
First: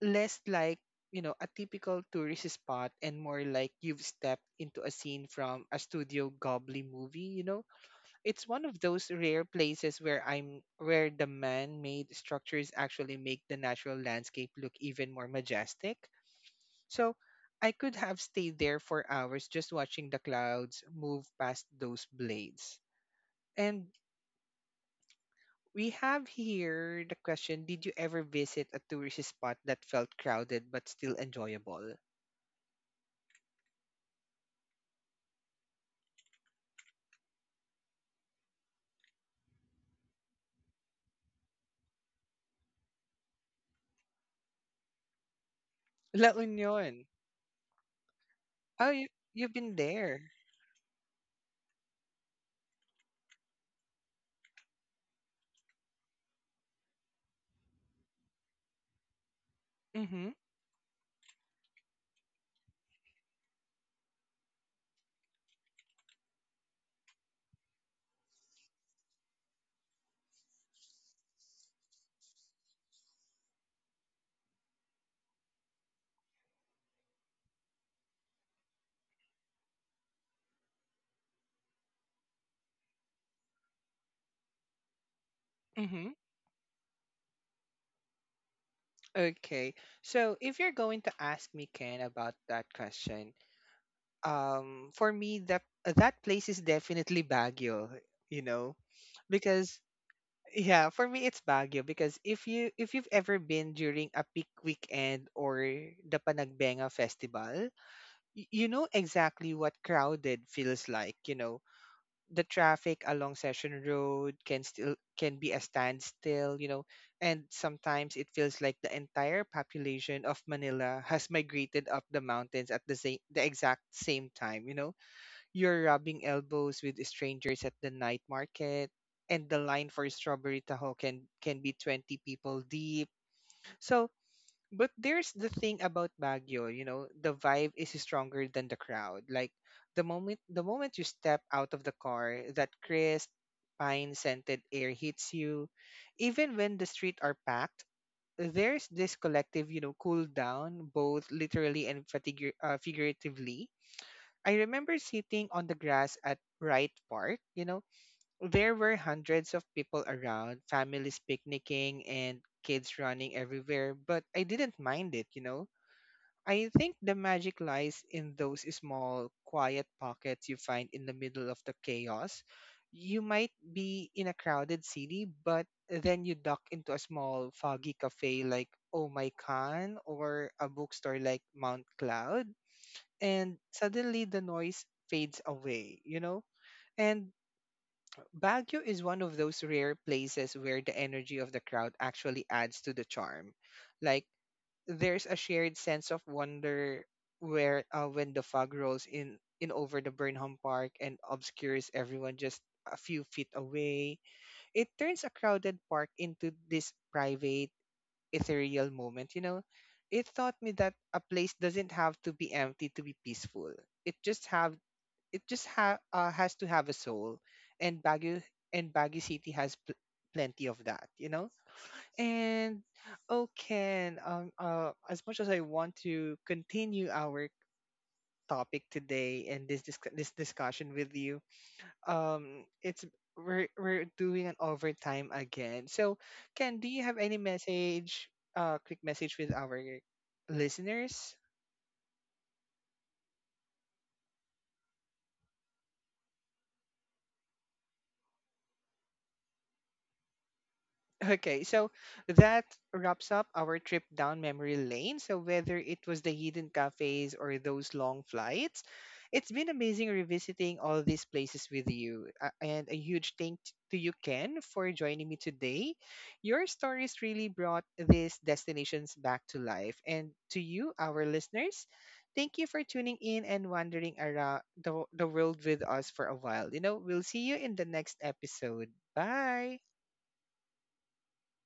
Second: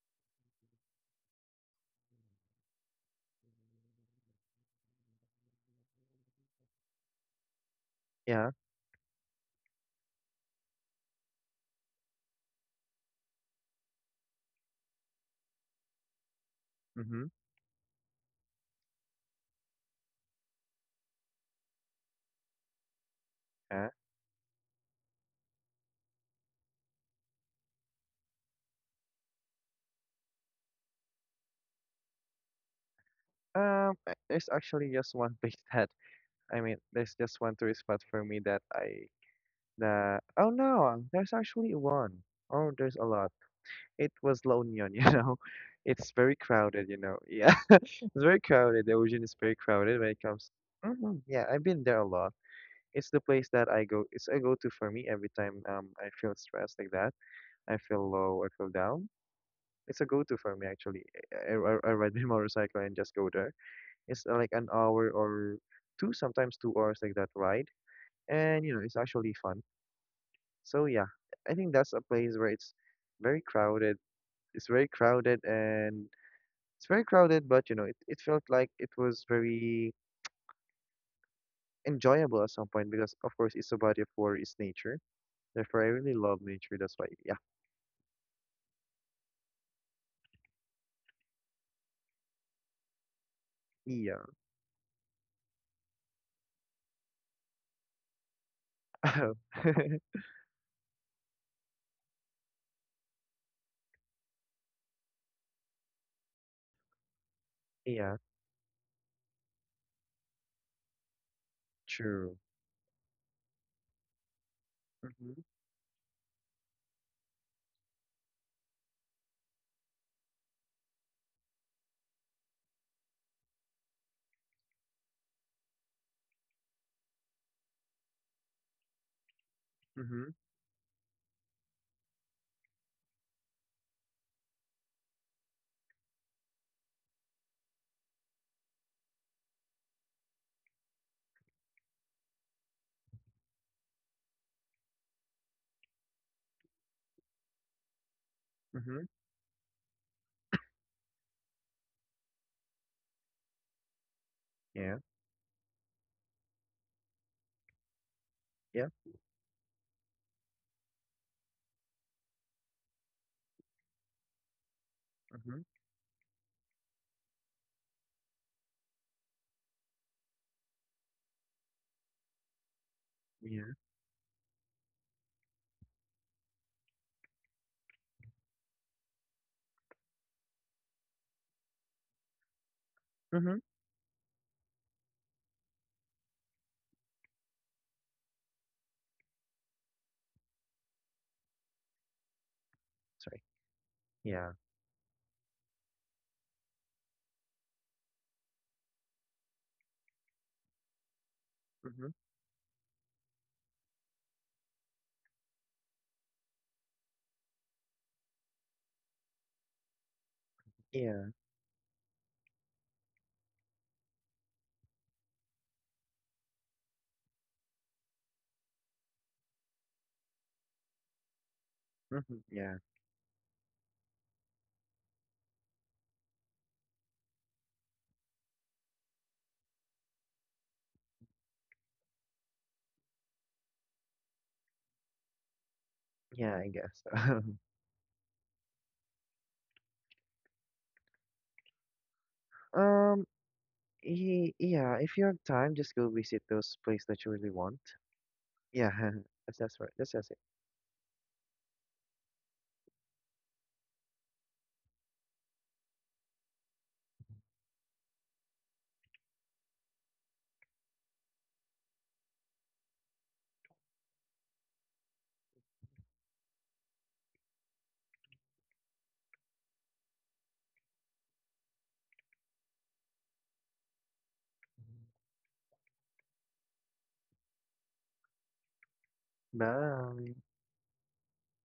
S1: less like, you know, a typical tourist spot and more like you've stepped into a scene from a Studio Ghibli movie, you know. It's
S2: Yeah.
S1: one of those rare places where I'm where the man-made structures actually make the natural landscape look even more majestic. So
S2: Mm-hmm.
S1: I could have stayed there for hours just watching the clouds move past those blades. And
S2: Yeah.
S1: we have here the question, did you ever visit a tourist spot that felt crowded but still enjoyable?
S2: I- there's actually just one place that— I mean, there's just one tourist spot for me that I— the— oh no, there's actually one. Oh, there's a lot. It was La Union, you know. It's
S1: La
S2: very crowded, you
S1: Union.
S2: know. Yeah, it's very crowded.
S1: Oh,
S2: The Origin is
S1: you've
S2: very
S1: been
S2: crowded when it
S1: there.
S2: comes. Hmm. Yeah, I've been there a lot. It's the place that I go. It's a go-to for me every time I feel stressed like that. I feel low. I feel down. It's a
S1: Mm-hmm.
S2: go-to for me actually. I ride my motorcycle and just go there. It's like an hour or two, sometimes 2 hours like that ride, and you know it's actually fun. So yeah, I think that's a place where it's very crowded. It's very crowded, and but you know, it felt like it was very enjoyable at some point because of course it's a body of water, it's nature. Therefore I
S1: Mm-hmm.
S2: really love nature. That's why, yeah.
S1: Okay. So if you're going to ask me, Ken, about that question,
S2: Yeah.
S1: for me that that place is definitely Baguio, you know, because yeah, for me it's Baguio because if you if you've ever been during a peak weekend or the Panagbenga festival,
S2: Yeah,
S1: you know exactly what crowded feels like, you know.
S2: true.
S1: The traffic along Session Road can
S2: Mm-hmm.
S1: be a standstill, you know, and sometimes it feels like the entire population of Manila has migrated up the mountains at the exact same time, you know. You're rubbing elbows with strangers at the night market and the line for
S2: Mm-hmm.
S1: strawberry taho can be 20 people deep. So, but there's the thing about Baguio, you know, the vibe is stronger than the crowd. Like the moment you step out of the car, that crisp pine scented air hits you. Even when the streets are packed, there's
S2: Mm-hmm.
S1: this collective, you know, cool down, both literally and figuratively. I remember
S2: Yeah.
S1: sitting on the grass at Wright Park, there
S2: Yeah.
S1: were hundreds of people around, families picnicking and kids running everywhere, but I didn't mind it, you
S2: Mm-hmm.
S1: know. I think the magic lies in those small, quiet pockets you find in the middle of the chaos. You might
S2: Yeah.
S1: be in a crowded city, but then you duck into a small, foggy cafe like Oh My Khan, or a bookstore like Mount Cloud, and
S2: Mm-hmm.
S1: suddenly the noise fades away, you know? And Baguio is one of those rare places where the energy of the crowd actually adds to the
S2: Sorry.
S1: charm. Like,
S2: Yeah.
S1: there's a shared sense of wonder where when the fog rolls in over the Burnham Park and obscures
S2: Mm-hmm.
S1: everyone just a few feet away. It turns a crowded park into this private, ethereal moment, you know. It taught me that a
S2: Yeah.
S1: place doesn't have to be empty to be peaceful. It just have it just has to have a soul. And Baguio City has plenty of that, you know.
S2: Mm-hmm. Yeah.
S1: And oh, Ken, as much as I want to continue our topic today and this disc this discussion with you, it's we're doing an overtime again. So,
S2: Yeah, I
S1: Ken, do you
S2: guess.
S1: have any message, quick message with our listeners?
S2: Um, yeah, if you have time, just go visit those places that you really want. Yeah, that's right. That's it.
S1: Okay, so that wraps up our trip down memory lane. So, whether it was the hidden cafes or those long flights, it's been amazing revisiting all these places with you. And a huge thank to you, Ken, for joining me today. Your stories really brought these destinations back to life. And to you, our listeners, thank you for tuning in and wandering around the world with us for a while. You know, we'll see you in the next episode. Bye.
S2: Bye.